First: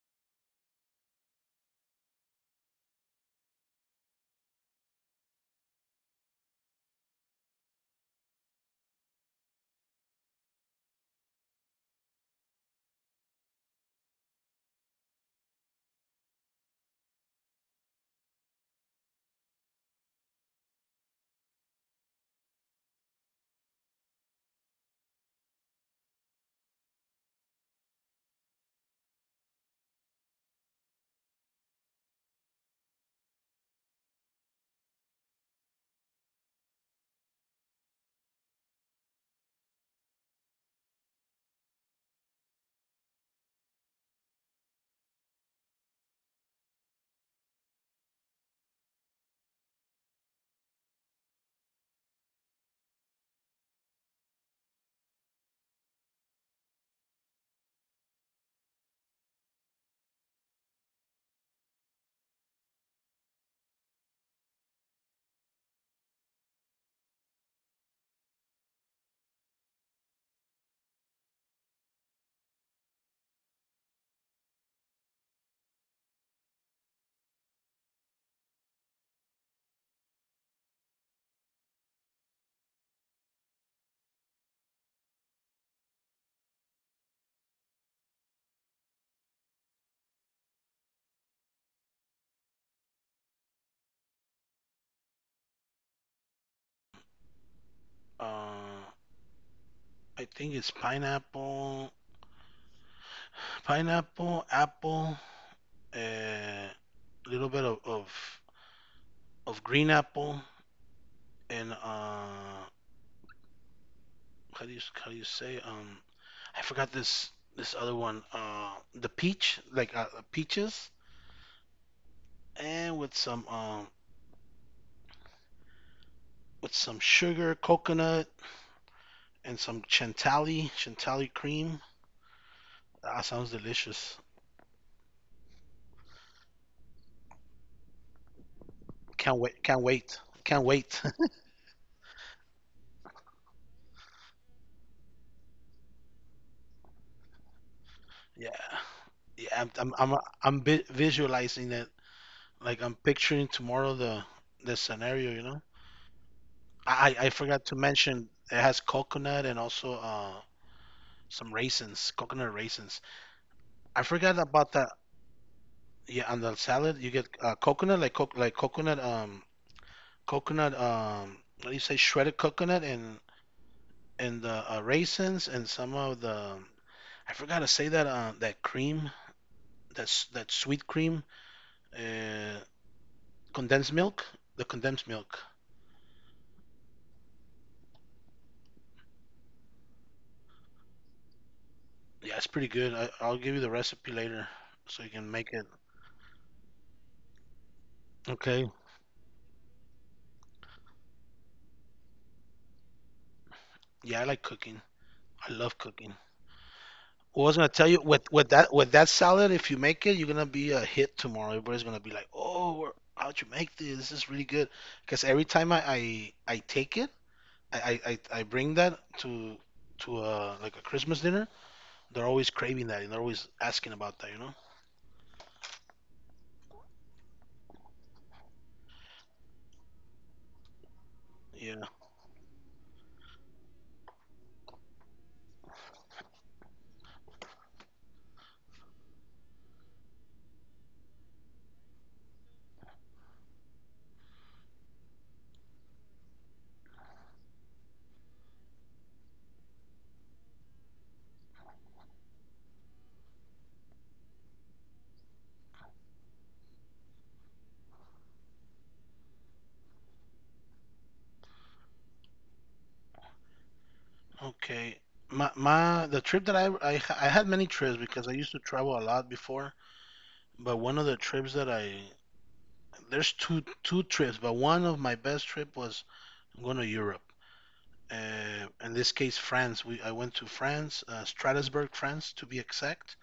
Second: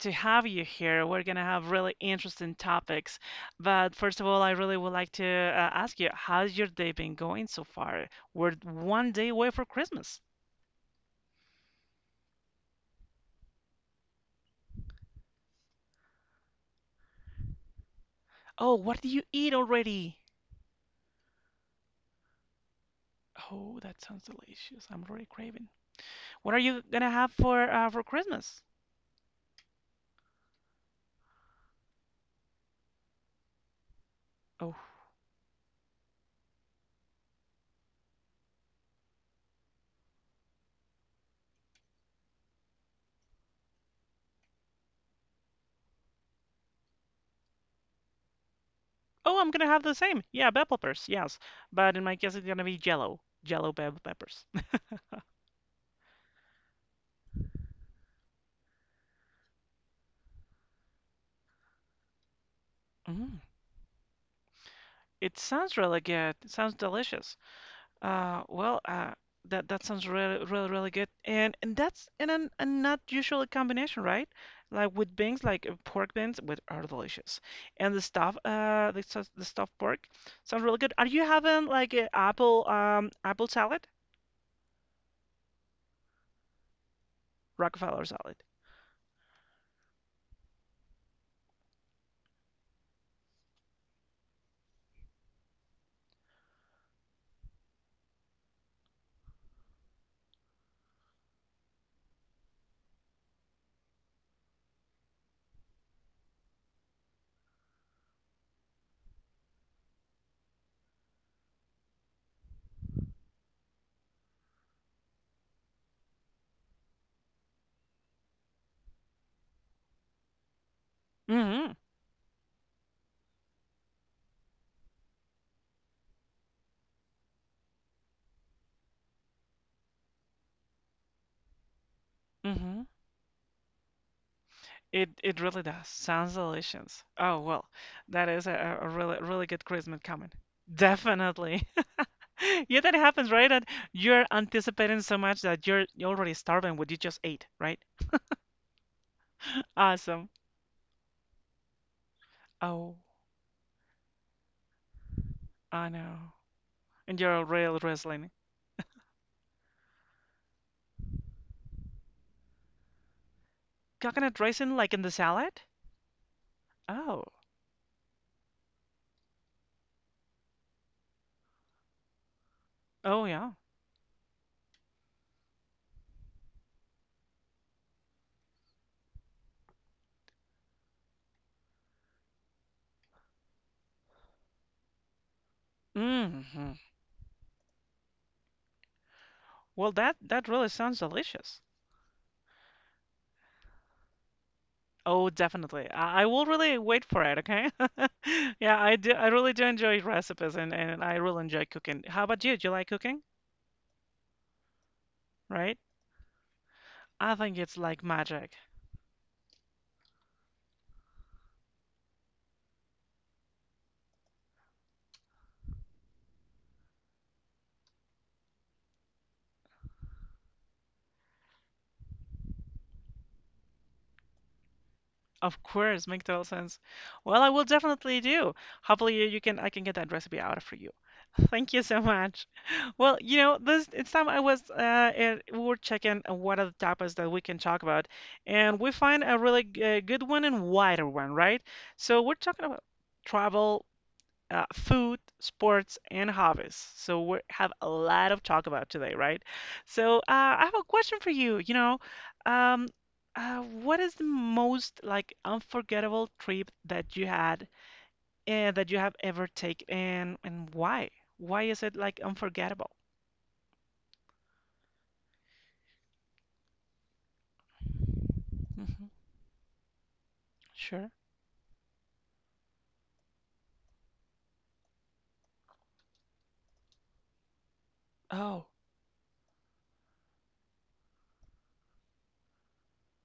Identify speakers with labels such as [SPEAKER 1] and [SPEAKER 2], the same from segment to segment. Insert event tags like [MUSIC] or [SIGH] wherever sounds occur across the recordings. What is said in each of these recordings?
[SPEAKER 1] to have you here. We're gonna have really interesting topics. But first of all, I really would like to ask you, how's your day been going so far? We're 1 day away for Christmas. Oh, what do you eat already? Oh, that sounds delicious. I'm already craving. What are you gonna have for Christmas? Oh, oh, I'm gonna have the same. Yeah, bell peppers. Yes, but in my case, it's gonna be Jello, Jello bell peppers. [LAUGHS] Mm, it sounds really good. It sounds delicious. Uh, well, uh, that sounds really, really, really good, and that's a not usual combination, right? Like with beans, like pork beans, with are delicious, and the stuff, the stuffed pork sounds really good. Are you having like a apple, apple salad, Rockefeller salad?
[SPEAKER 2] Uh, I think it's pineapple, pineapple, apple, a little bit of green apple, and how do you say? I forgot this other one. The peach, like peaches,
[SPEAKER 1] Mm-hmm.
[SPEAKER 2] and with some with some sugar, coconut, and some chantilly cream.
[SPEAKER 1] Mm-hmm.
[SPEAKER 2] That sounds delicious.
[SPEAKER 1] It really does. Sounds delicious. Oh well, that is a really
[SPEAKER 2] Can't
[SPEAKER 1] really
[SPEAKER 2] wait!
[SPEAKER 1] good
[SPEAKER 2] Can't
[SPEAKER 1] Christmas
[SPEAKER 2] wait!
[SPEAKER 1] coming.
[SPEAKER 2] Can't wait!
[SPEAKER 1] Definitely. [LAUGHS] [LAUGHS] Yeah, that happens, right? And you're anticipating so much that you're already starving what you just ate, right?
[SPEAKER 2] [LAUGHS] Yeah. Yeah, I'm I'm I'm,
[SPEAKER 1] Awesome.
[SPEAKER 2] I'm vi- visualizing it. Like I'm
[SPEAKER 1] Oh,
[SPEAKER 2] picturing tomorrow the scenario. You know,
[SPEAKER 1] I know.
[SPEAKER 2] I
[SPEAKER 1] And
[SPEAKER 2] I I
[SPEAKER 1] you're
[SPEAKER 2] forgot to
[SPEAKER 1] real
[SPEAKER 2] mention
[SPEAKER 1] wrestling.
[SPEAKER 2] it has coconut and also some raisins, coconut raisins. I
[SPEAKER 1] Coconut
[SPEAKER 2] forgot about
[SPEAKER 1] raisin
[SPEAKER 2] that.
[SPEAKER 1] like in the salad?
[SPEAKER 2] Yeah, on the salad you
[SPEAKER 1] Oh,
[SPEAKER 2] get coconut, like coconut, coconut, what do you say, shredded coconut, and
[SPEAKER 1] oh yeah.
[SPEAKER 2] and the raisins and some of the— I forgot to say that that cream, that's that sweet cream, uh condensed milk, the condensed milk.
[SPEAKER 1] Hmm. Well, that really sounds delicious.
[SPEAKER 2] Yeah, it's pretty good. I'll give you the recipe later so you
[SPEAKER 1] Oh,
[SPEAKER 2] can make it.
[SPEAKER 1] definitely. I will really wait for it, okay? [LAUGHS]
[SPEAKER 2] Okay.
[SPEAKER 1] Yeah, I do. I really do enjoy recipes and I really enjoy cooking. How about you? Do you like cooking?
[SPEAKER 2] Yeah, I like cooking. I
[SPEAKER 1] Right?
[SPEAKER 2] love cooking.
[SPEAKER 1] I
[SPEAKER 2] Well, I was
[SPEAKER 1] think
[SPEAKER 2] gonna
[SPEAKER 1] it's
[SPEAKER 2] tell you
[SPEAKER 1] like
[SPEAKER 2] with with
[SPEAKER 1] magic.
[SPEAKER 2] that with that salad, if you make it, you're gonna be a hit tomorrow. Everybody's gonna be like, "Oh, where- how'd you make this? This is really good." Because every time I take it, I, I bring that to like a Christmas dinner, they're always craving that and they're always asking about that, you know?
[SPEAKER 1] Of course, make total sense. Well, I will definitely do. Hopefully, you can I can get that recipe out for you. [LAUGHS] Thank you
[SPEAKER 2] Yeah.
[SPEAKER 1] so much. [LAUGHS] Well, you know, this it's time I was and we were checking what are the topics that we can talk about, and we find a really good one and wider one, right? So we're talking about travel, food, sports, and hobbies. So we have a lot of talk about today, right? So I have a question for you. You know, um, what is the most like unforgettable trip that you had that you have ever taken, and why? Why is it like unforgettable?
[SPEAKER 2] Okay. My the trip that I I had many trips because I used to travel a
[SPEAKER 1] Hmm.
[SPEAKER 2] lot before. But one of
[SPEAKER 1] Sure.
[SPEAKER 2] the trips that I— there's two trips, but one of my best trip was going to Europe.
[SPEAKER 1] Oh.
[SPEAKER 2] In this case, France. We I went to France, Strasbourg, France, to be exact,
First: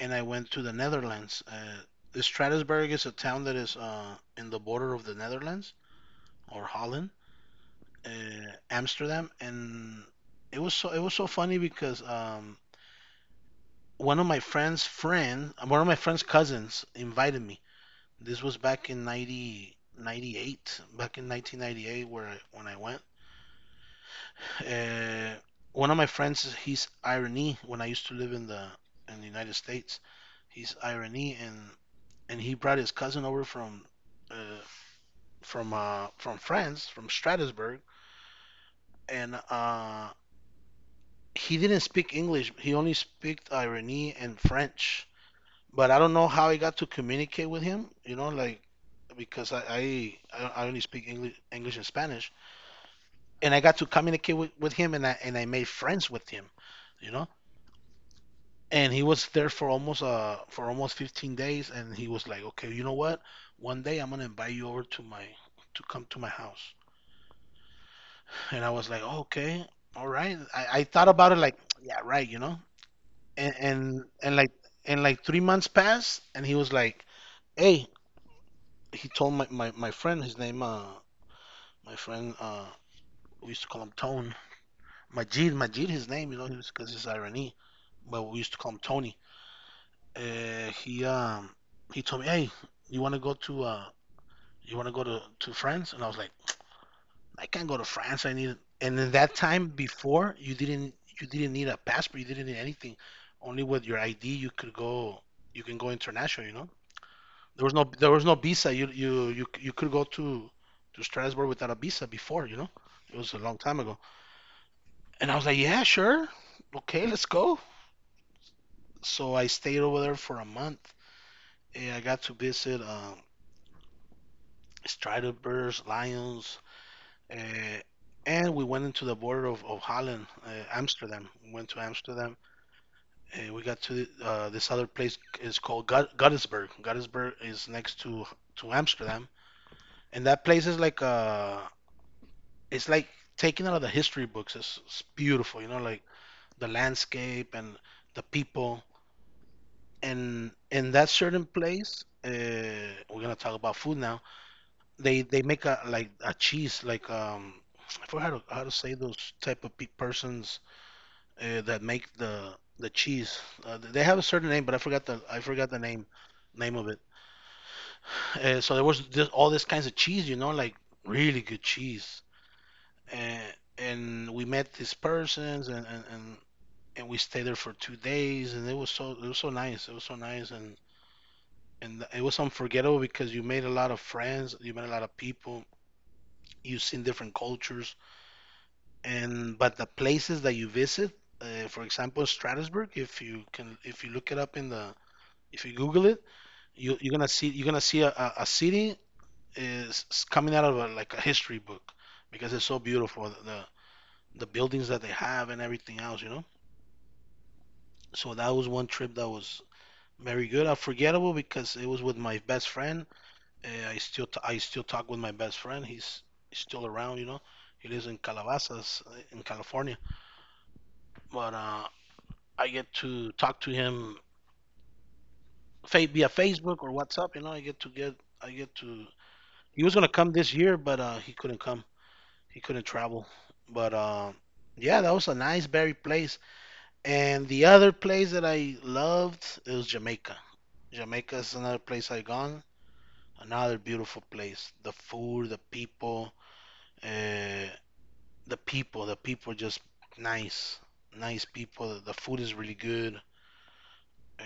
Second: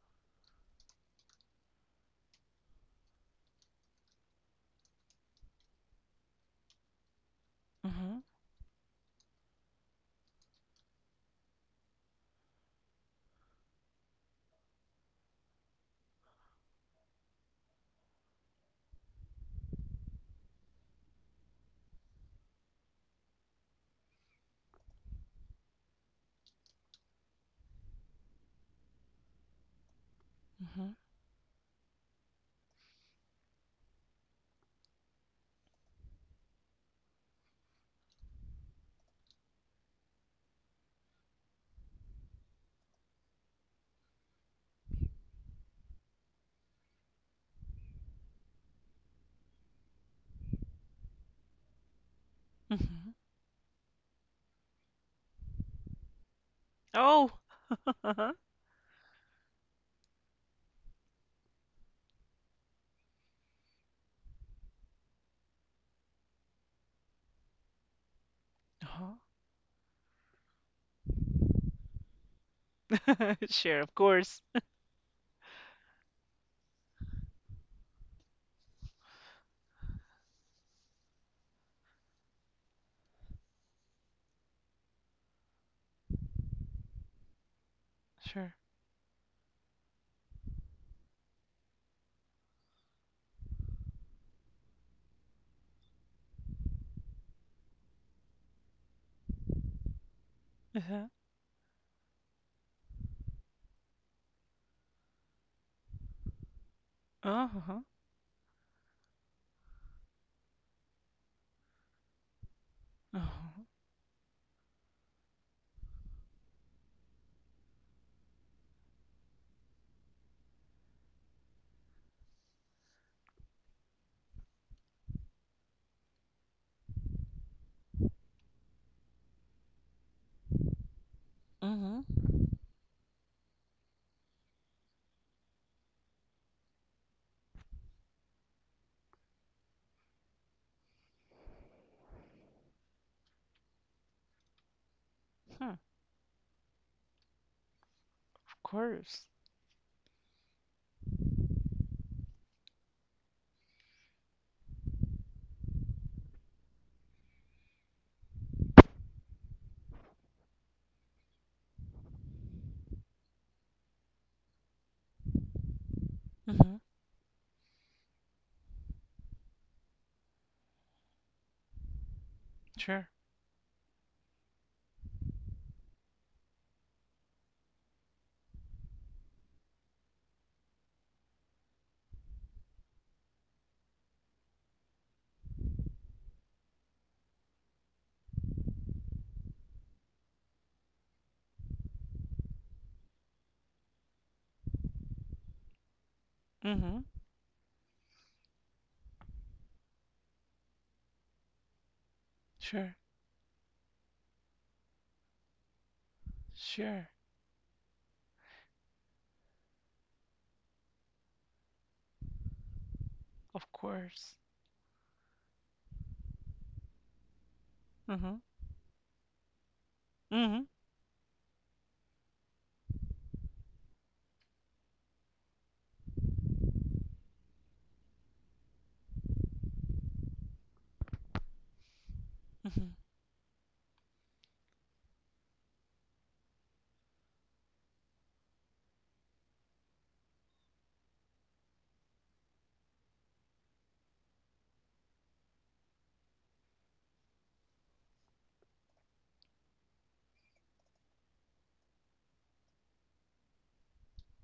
[SPEAKER 2] and I went to the Netherlands. Strasbourg is a town that is in the border of the Netherlands, or Holland, uh,
[SPEAKER 1] Mm-hmm.
[SPEAKER 2] Amsterdam, and it was so funny because one of my friends' friend, one of my friend's cousins invited me. This was back in 90 98, back in 1998 where I, when I went. Uh, one of my friends, he's irony when I used to live in the United States. He's
[SPEAKER 1] Mm-hmm.
[SPEAKER 2] irony, and he brought his cousin over from uh, from France, from Strasbourg, and he didn't speak English. He only spoke irony and French. But I don't know how I got to communicate with him. You know, like, because I only speak English, English and Spanish,
[SPEAKER 1] Hmm.
[SPEAKER 2] and I got to communicate with him, and I made friends with him. You know,
[SPEAKER 1] Oh. [LAUGHS] Uh-huh.
[SPEAKER 2] and he was there for almost 15 days, and he was like, okay, you know what? One day I'm gonna invite you over to my— to come to my house. And I was like,
[SPEAKER 1] Uh-huh.
[SPEAKER 2] oh, okay, all right. I thought about it like, yeah, right, you know,
[SPEAKER 1] [LAUGHS]
[SPEAKER 2] and
[SPEAKER 1] Sure. Of
[SPEAKER 2] and and
[SPEAKER 1] course.
[SPEAKER 2] like and like 3 months passed, and he was like, hey— he told my friend— his name, my friend we used to call him Tone. Majid, Majid his name, you know. He was— because he's Irani, but we used
[SPEAKER 1] Sure.
[SPEAKER 2] to call him Tony. Uh, he he told me, hey, you want to go to you want to go to France? And I was like, I can't go to France, I need— and in that time before, you didn't—
[SPEAKER 1] Uh-huh.
[SPEAKER 2] you didn't need a passport, you didn't need anything. Only with your ID you could go, you can go international, you know. There was
[SPEAKER 1] Uh-huh.
[SPEAKER 2] no— there was no visa. You could go to Strasbourg without a visa before, you know. It was a long
[SPEAKER 1] Uh-huh.
[SPEAKER 2] time ago. And I was like, yeah, sure. Okay, let's go. So I stayed over there for a month. And I got to visit Striderbirds, lions, uh, and we went into the border of Holland, Amsterdam. We went to
[SPEAKER 1] Mm-hmm.
[SPEAKER 2] Amsterdam, and we got to this other place, is called Gut- Guttersburg. Guttersburg is next to Amsterdam, and that place is like a— it's like taken out of the history books. It's beautiful, you know, like the landscape and the people.
[SPEAKER 1] Course.
[SPEAKER 2] And in that certain place, we're gonna talk about food now. They make a like a cheese, like I forgot how how to say those type of pe- persons that make the cheese. They have a certain name, but I forgot the— I forgot the name
[SPEAKER 1] Mm-hmm.
[SPEAKER 2] of it. [LAUGHS] So there was this, all this kinds of cheese, you know, like really good cheese.
[SPEAKER 1] Sure.
[SPEAKER 2] And and we met these persons, and and we stayed there for 2 days, and it was so nice. It was so nice, and it was unforgettable because you made a lot of friends, you met a lot of people, you've seen different cultures, and— but the places that you visit, for example, Strasbourg, if you can, if you look it up in the, if you Google it,
[SPEAKER 1] Mm-hmm.
[SPEAKER 2] you're gonna see a, a city is coming out of a, like a history book, because it's so
[SPEAKER 1] Sure.
[SPEAKER 2] beautiful the— the buildings that they have and everything else, you know.
[SPEAKER 1] Sure.
[SPEAKER 2] So that was one trip that was— very good. Unforgettable because it was with my best friend.
[SPEAKER 1] Of
[SPEAKER 2] I still
[SPEAKER 1] course.
[SPEAKER 2] t- I still talk with my best friend. He's still around, you know. He lives in
[SPEAKER 1] Mm-hmm.
[SPEAKER 2] Calabasas, in California.
[SPEAKER 1] Mm-hmm.
[SPEAKER 2] But I get to talk to him— fa- via Facebook or WhatsApp. You know, I get to. He was gonna come this year, but he couldn't come. He couldn't
[SPEAKER 1] Mm-hmm.
[SPEAKER 2] travel. But yeah, that was a nice berry place. And the other place that I loved is Jamaica. Jamaica is another place I've gone. Another beautiful place. The food, the people, uh, the people, the people are just nice, nice people. The food is really good, uh,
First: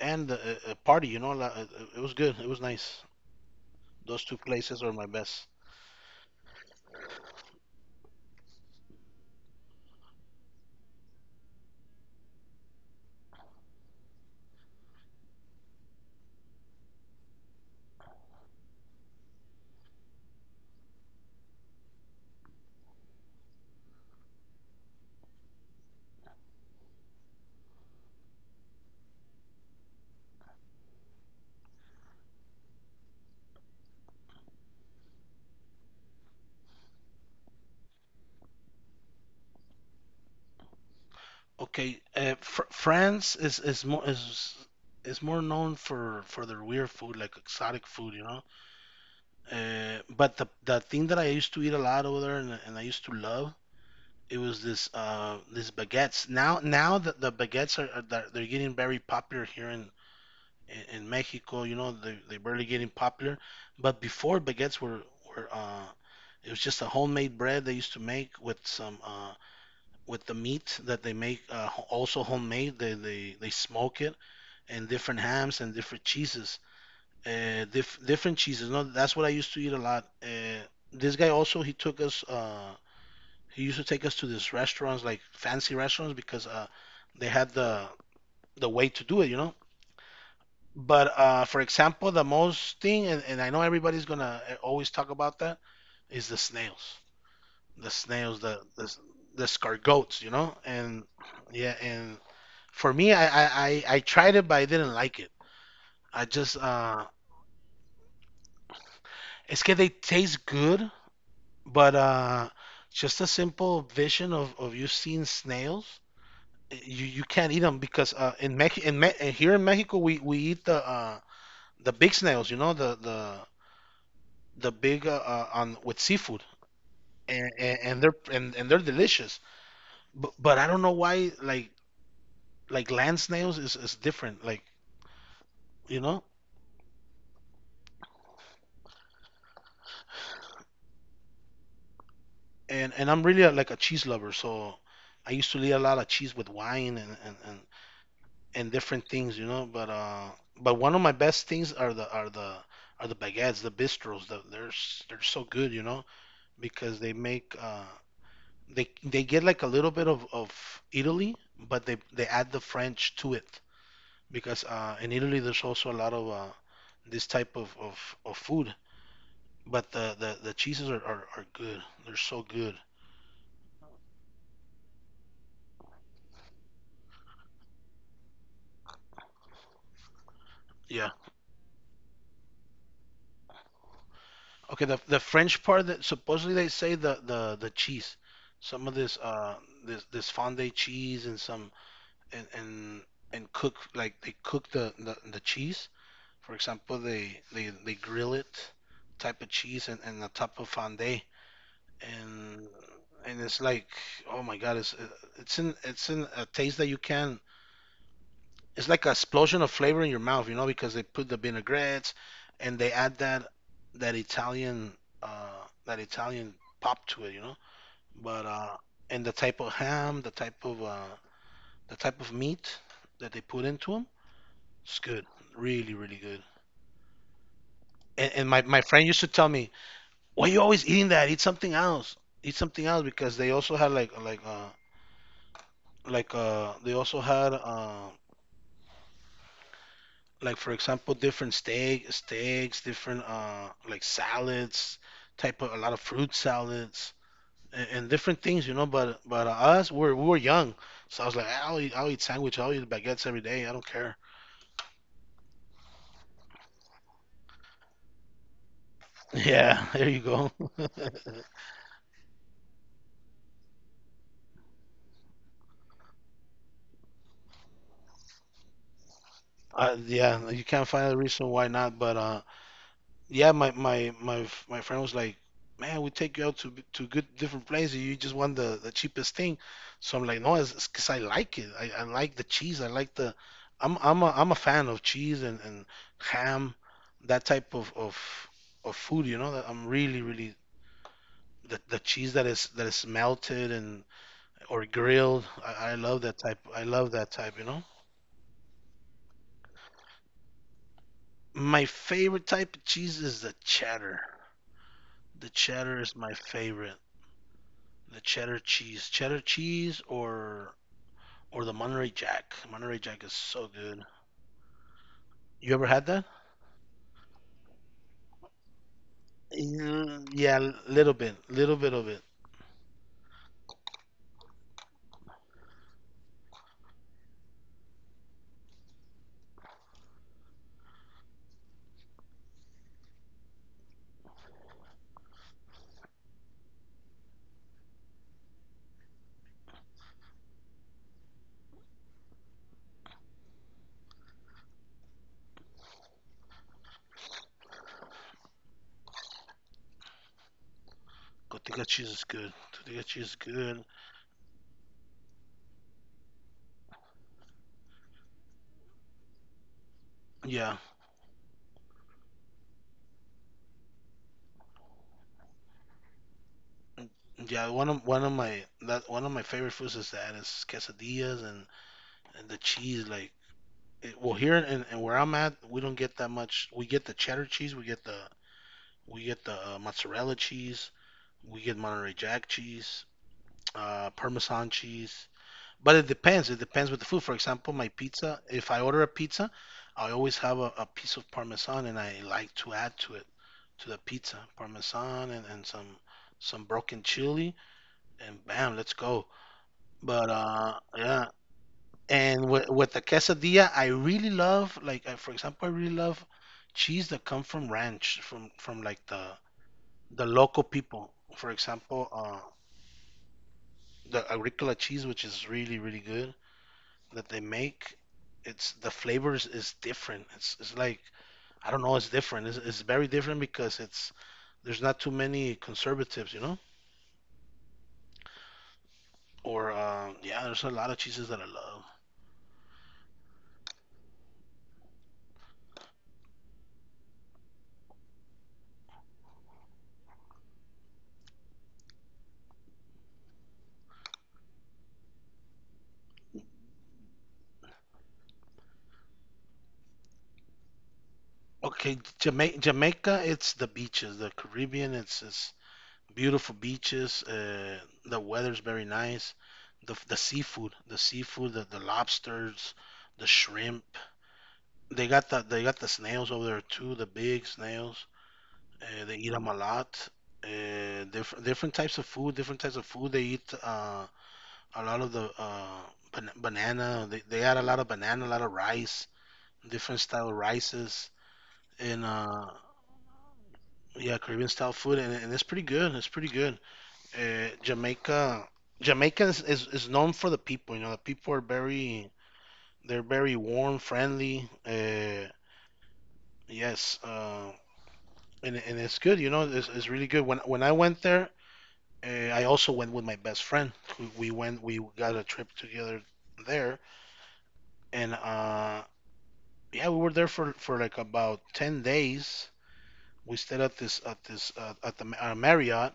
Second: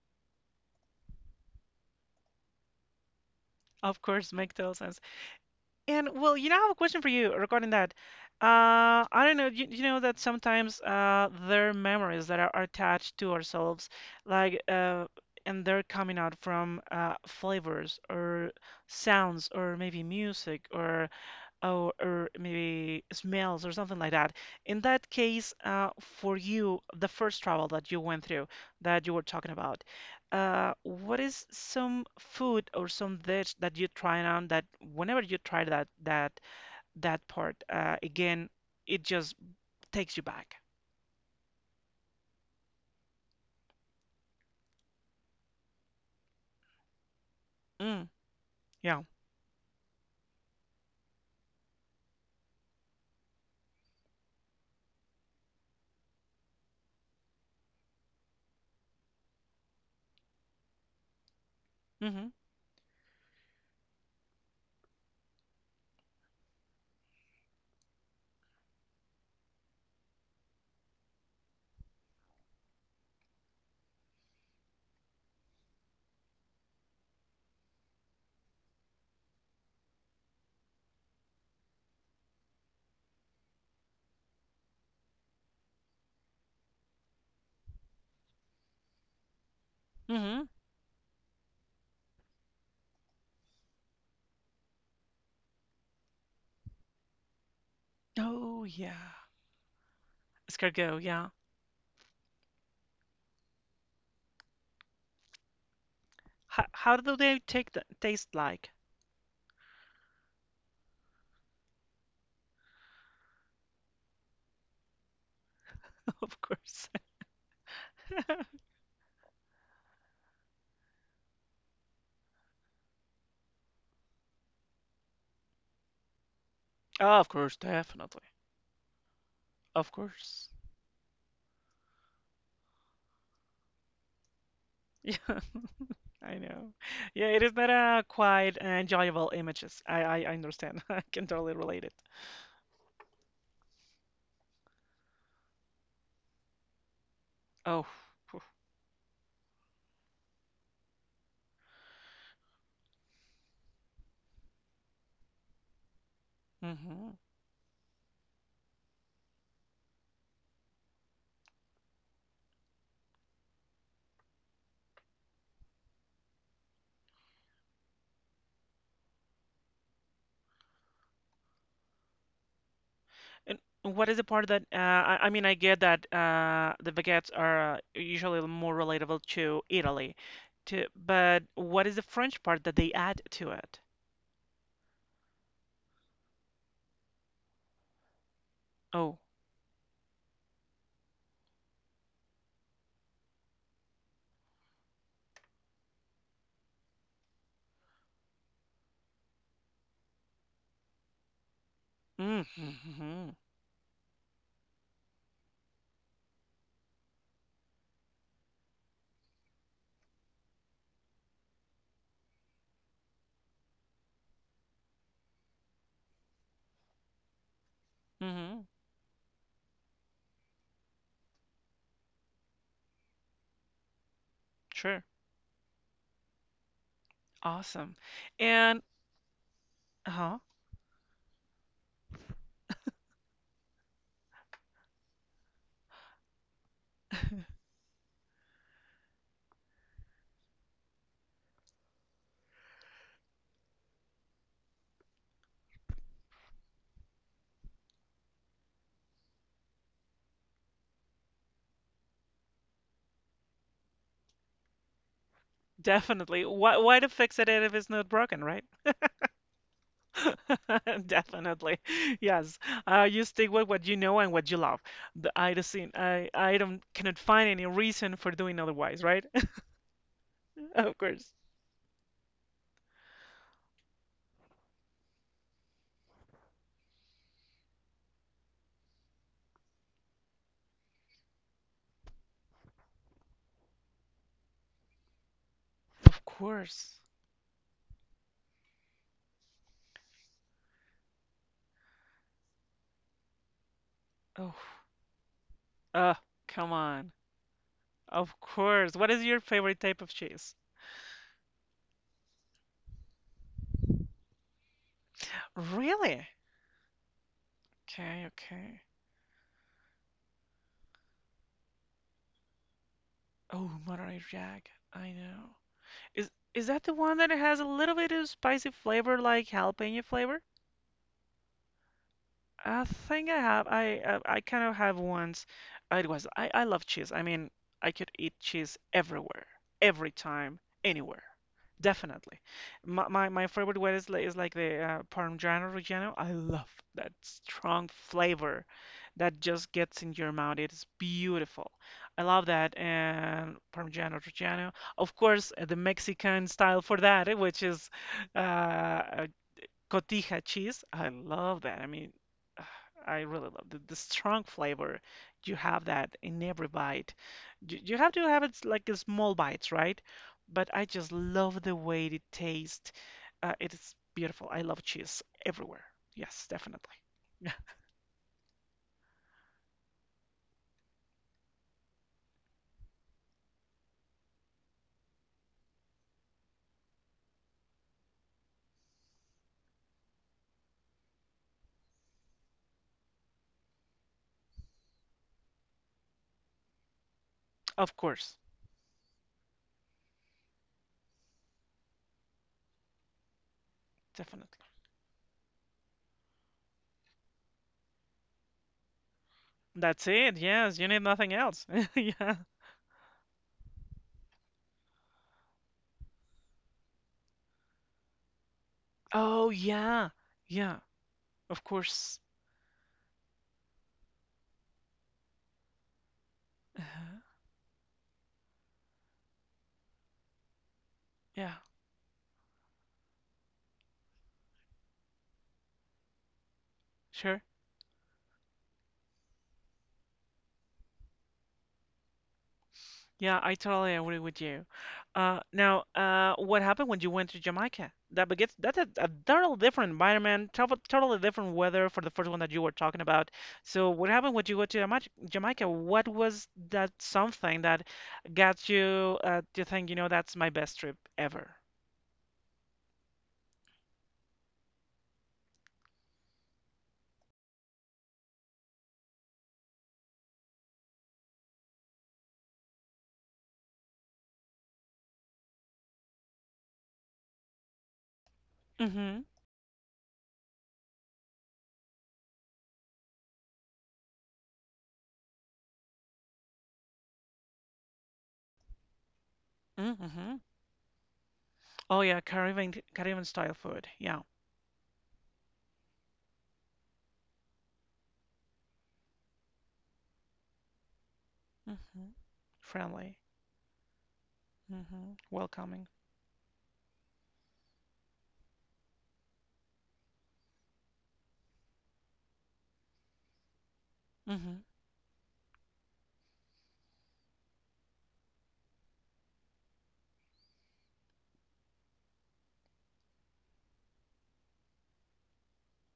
[SPEAKER 2] and the party. You know, it was good. It was nice.
[SPEAKER 1] Of
[SPEAKER 2] Those
[SPEAKER 1] course,
[SPEAKER 2] two
[SPEAKER 1] make total
[SPEAKER 2] places are
[SPEAKER 1] sense.
[SPEAKER 2] my best.
[SPEAKER 1] And well, you know, I have a question for you regarding that. I don't know. You know that sometimes there are memories that are attached to ourselves, like and they're coming out from flavors or sounds or maybe music or or maybe smells or something like that. In that case, for you, the first travel that you went through, that you were talking about, what is some food or some dish that you tried on that whenever you try that part again, it just takes you back.
[SPEAKER 2] Okay, fr- France is is more known for their weird food, like exotic
[SPEAKER 1] Mm,
[SPEAKER 2] food, you know.
[SPEAKER 1] yeah.
[SPEAKER 2] But the— the thing that I used to eat a lot over there, and I used to love it, was this baguettes. Now that the baguettes are— they're getting very popular here in in Mexico. You know,
[SPEAKER 1] Mm-hmm.
[SPEAKER 2] they are barely getting popular, but before, baguettes were it was just a homemade bread they used to make with some with the meat that they make ho- also homemade. They smoke it, and different hams and different cheeses. Dif- different cheeses. No, that's what I used to eat a lot. This guy also, he took us. He used to take us to these restaurants, like fancy restaurants, because they had the— the way to do it, you know.
[SPEAKER 1] Mm-hmm.
[SPEAKER 2] But for example, the most thing, and I know everybody's gonna always talk about that, is the snails, the snails,
[SPEAKER 1] Oh yeah,
[SPEAKER 2] the scargoats, you know.
[SPEAKER 1] escargot.
[SPEAKER 2] And
[SPEAKER 1] Yeah.
[SPEAKER 2] yeah, and for me, I tried it, but I didn't like it. I just
[SPEAKER 1] How do they take the, taste like?
[SPEAKER 2] it's que they taste good, but just a simple vision of you seeing snails.
[SPEAKER 1] [LAUGHS] Of course.
[SPEAKER 2] You can't eat them because in Mex- in Me- here in Mexico, we eat the big snails, you know, the big on with seafood,
[SPEAKER 1] Oh, of course,
[SPEAKER 2] and they're—
[SPEAKER 1] definitely.
[SPEAKER 2] and they're delicious.
[SPEAKER 1] Of course.
[SPEAKER 2] But I don't know why, like land snails is different, like,
[SPEAKER 1] [LAUGHS] Yeah.
[SPEAKER 2] you know.
[SPEAKER 1] I know. Yeah, it is not a quite enjoyable images. I understand. [LAUGHS] I can totally relate it.
[SPEAKER 2] And I'm really a, like a cheese lover, so I used to eat a lot of cheese with wine and
[SPEAKER 1] Oh.
[SPEAKER 2] and different things, you know. But one of my best things are the are the are the baguettes, the bistros. The, they're s- they're so good, you know, because they
[SPEAKER 1] Mm-hmm.
[SPEAKER 2] make they get like a little bit of Italy, but they add the French to it, because in Italy there's also a lot of this type of food. But the cheeses are good. They're so good.
[SPEAKER 1] And what is the part that I mean, I get that the baguettes are usually more relatable to Italy, to
[SPEAKER 2] Yeah.
[SPEAKER 1] but what is the French part that they add to it?
[SPEAKER 2] Okay, the— the French part that supposedly they say, the cheese. Some of this
[SPEAKER 1] Oh,
[SPEAKER 2] uh this this fondue cheese, and some and and, and cook, like they cook the cheese. For example, they grill it, type of cheese, and, the type of fondue. And
[SPEAKER 1] mm-hmm,
[SPEAKER 2] it's like, oh my god, it's in a taste that you can — it's like an explosion of flavor in your mouth, you know, because they put the vinaigrettes, and they add that Italian that Italian pop to it, you know. But
[SPEAKER 1] mm-hmm,
[SPEAKER 2] and the type of ham, the type of meat that they put into them. It's
[SPEAKER 1] sure,
[SPEAKER 2] good, really, really good.
[SPEAKER 1] awesome,
[SPEAKER 2] And my
[SPEAKER 1] and
[SPEAKER 2] friend used to tell me,
[SPEAKER 1] uh-huh,
[SPEAKER 2] "Why are you always eating that? Eat something else. Eat something else," because they also had like they also had like, for example, different steaks, different like salads, type of a lot of fruit salads, and, different things, you know. But us, we were young, so I was like, I'll eat sandwich, I'll eat baguettes every day. I don't care. [LAUGHS]
[SPEAKER 1] definitely. Why to fix it if it's not broken.
[SPEAKER 2] Yeah, there you go.
[SPEAKER 1] [LAUGHS]
[SPEAKER 2] [LAUGHS]
[SPEAKER 1] Definitely. Yes. You stick with what you know and what you love. The, I just seen, I don't cannot find any reason for doing otherwise, right? [LAUGHS]
[SPEAKER 2] Yeah, you can't
[SPEAKER 1] Of
[SPEAKER 2] find a
[SPEAKER 1] course.
[SPEAKER 2] reason why not, but yeah, my friend was like, "Man, we take you out to good different places. You just want the cheapest thing." So I'm like, "No, it's because I like it. I like the cheese. I like the I'm a fan of cheese and
[SPEAKER 1] Of
[SPEAKER 2] ham,
[SPEAKER 1] course.
[SPEAKER 2] that type of food. You know, that I'm really, really — the cheese that is melted, and —
[SPEAKER 1] Oh.
[SPEAKER 2] or grilled. I
[SPEAKER 1] Uh,
[SPEAKER 2] love that type.
[SPEAKER 1] come
[SPEAKER 2] I love
[SPEAKER 1] on.
[SPEAKER 2] that type. You know,
[SPEAKER 1] Of course. What is your favorite type of cheese?
[SPEAKER 2] my favorite type of cheese is the cheddar. The cheddar is
[SPEAKER 1] Really?
[SPEAKER 2] my favorite. The
[SPEAKER 1] Okay, okay.
[SPEAKER 2] cheddar cheese, or the Monterey Jack. Monterey Jack is so
[SPEAKER 1] Oh,
[SPEAKER 2] good.
[SPEAKER 1] Monterey Jack. I know.
[SPEAKER 2] You ever had that?
[SPEAKER 1] Is that the one that has a little bit of spicy flavor like jalapeno
[SPEAKER 2] Mm,
[SPEAKER 1] flavor?
[SPEAKER 2] yeah, a little bit of it.
[SPEAKER 1] I think I have. I kind of have once. It was I love cheese. I mean, I could eat cheese everywhere, every time, anywhere. Definitely. My favorite one is like the Parmigiano Reggiano. I love that strong flavor that just gets in your mouth. It is beautiful. I love that and Parmigiano Reggiano. Of course, the Mexican style for that, eh, which is uh, cotija cheese. I love that.
[SPEAKER 2] Gotica
[SPEAKER 1] I
[SPEAKER 2] cheese
[SPEAKER 1] mean,
[SPEAKER 2] is good.
[SPEAKER 1] [SIGHS]
[SPEAKER 2] Gotica
[SPEAKER 1] I
[SPEAKER 2] cheese is
[SPEAKER 1] really love
[SPEAKER 2] good.
[SPEAKER 1] the strong flavor. You have that in every bite. You have to have it like a small bites, right? But
[SPEAKER 2] Yeah.
[SPEAKER 1] I just love the way it tastes. It is beautiful. I love cheese everywhere. Yes, definitely.
[SPEAKER 2] Mm,
[SPEAKER 1] [LAUGHS] Yeah,
[SPEAKER 2] yeah. One of my favorite foods is that is quesadillas and the cheese. Like, it, well, here, and where I'm at, we don't get that much. We get the cheddar cheese. We get the mozzarella cheese. We get Monterey Jack cheese, Parmesan cheese. But it depends. It depends with the food. For example, my
[SPEAKER 1] of course,
[SPEAKER 2] pizza, if I order a pizza, I always have a piece of parmesan, and I like to add to it, to the pizza,
[SPEAKER 1] definitely.
[SPEAKER 2] parmesan, and, some broken chili, and bam, let's go.
[SPEAKER 1] That's
[SPEAKER 2] But
[SPEAKER 1] it. Yes, you need
[SPEAKER 2] yeah,
[SPEAKER 1] nothing else. [LAUGHS] Yeah.
[SPEAKER 2] and with the quesadilla, I really love, like for example, I really love cheese that come from ranch, from like
[SPEAKER 1] Oh yeah,
[SPEAKER 2] the local
[SPEAKER 1] yeah.
[SPEAKER 2] people. For
[SPEAKER 1] Of
[SPEAKER 2] example,
[SPEAKER 1] course.
[SPEAKER 2] the Agricola cheese, which is really, really good,
[SPEAKER 1] [SIGHS] Uh-huh.
[SPEAKER 2] that they make. It's the flavors is different. It's like,
[SPEAKER 1] Yeah,
[SPEAKER 2] I don't know, it's different. It's very different because it's there's not too many conservatives, you know.
[SPEAKER 1] sure.
[SPEAKER 2] Or yeah, there's a lot of cheeses that I love.
[SPEAKER 1] Yeah, I totally agree with you. Now, what happened when you went to Jamaica? That begins, that's a totally different environment, totally different weather for the first one that you were talking about. So, what happened when you went to Jamaica? Jamaica? What was that something that got you to think, you know, that's my best trip ever?
[SPEAKER 2] Okay, Jamaica. Jamaica, it's the beaches. The Caribbean, it's beautiful beaches. The weather's very nice. The seafood, the seafood, the lobsters, the shrimp. They got they got the snails over there too, the big snails. They
[SPEAKER 1] Mm-hmm.
[SPEAKER 2] eat them a lot. Different types of food, different types of food. They eat a lot of the banana. They add a lot of banana, a lot of rice, different style
[SPEAKER 1] Mm-hmm.
[SPEAKER 2] rices,
[SPEAKER 1] Oh
[SPEAKER 2] and
[SPEAKER 1] yeah, Caribbean style food.
[SPEAKER 2] yeah,
[SPEAKER 1] Yeah.
[SPEAKER 2] Caribbean style food, and it's pretty good. It's pretty good. Jamaica. Jamaica is known for the people. You know, the people are very —
[SPEAKER 1] Mm-hmm.
[SPEAKER 2] they're
[SPEAKER 1] Friendly.
[SPEAKER 2] very warm, friendly.
[SPEAKER 1] Mm-hmm. Welcoming.
[SPEAKER 2] Yes. And it's good. You know, it's really good. When I went there, I also went with my best friend.
[SPEAKER 1] Mm-hmm.
[SPEAKER 2] We got a trip together there, and yeah, we were there for like about 10 days. We stayed at this at this at the Marriott,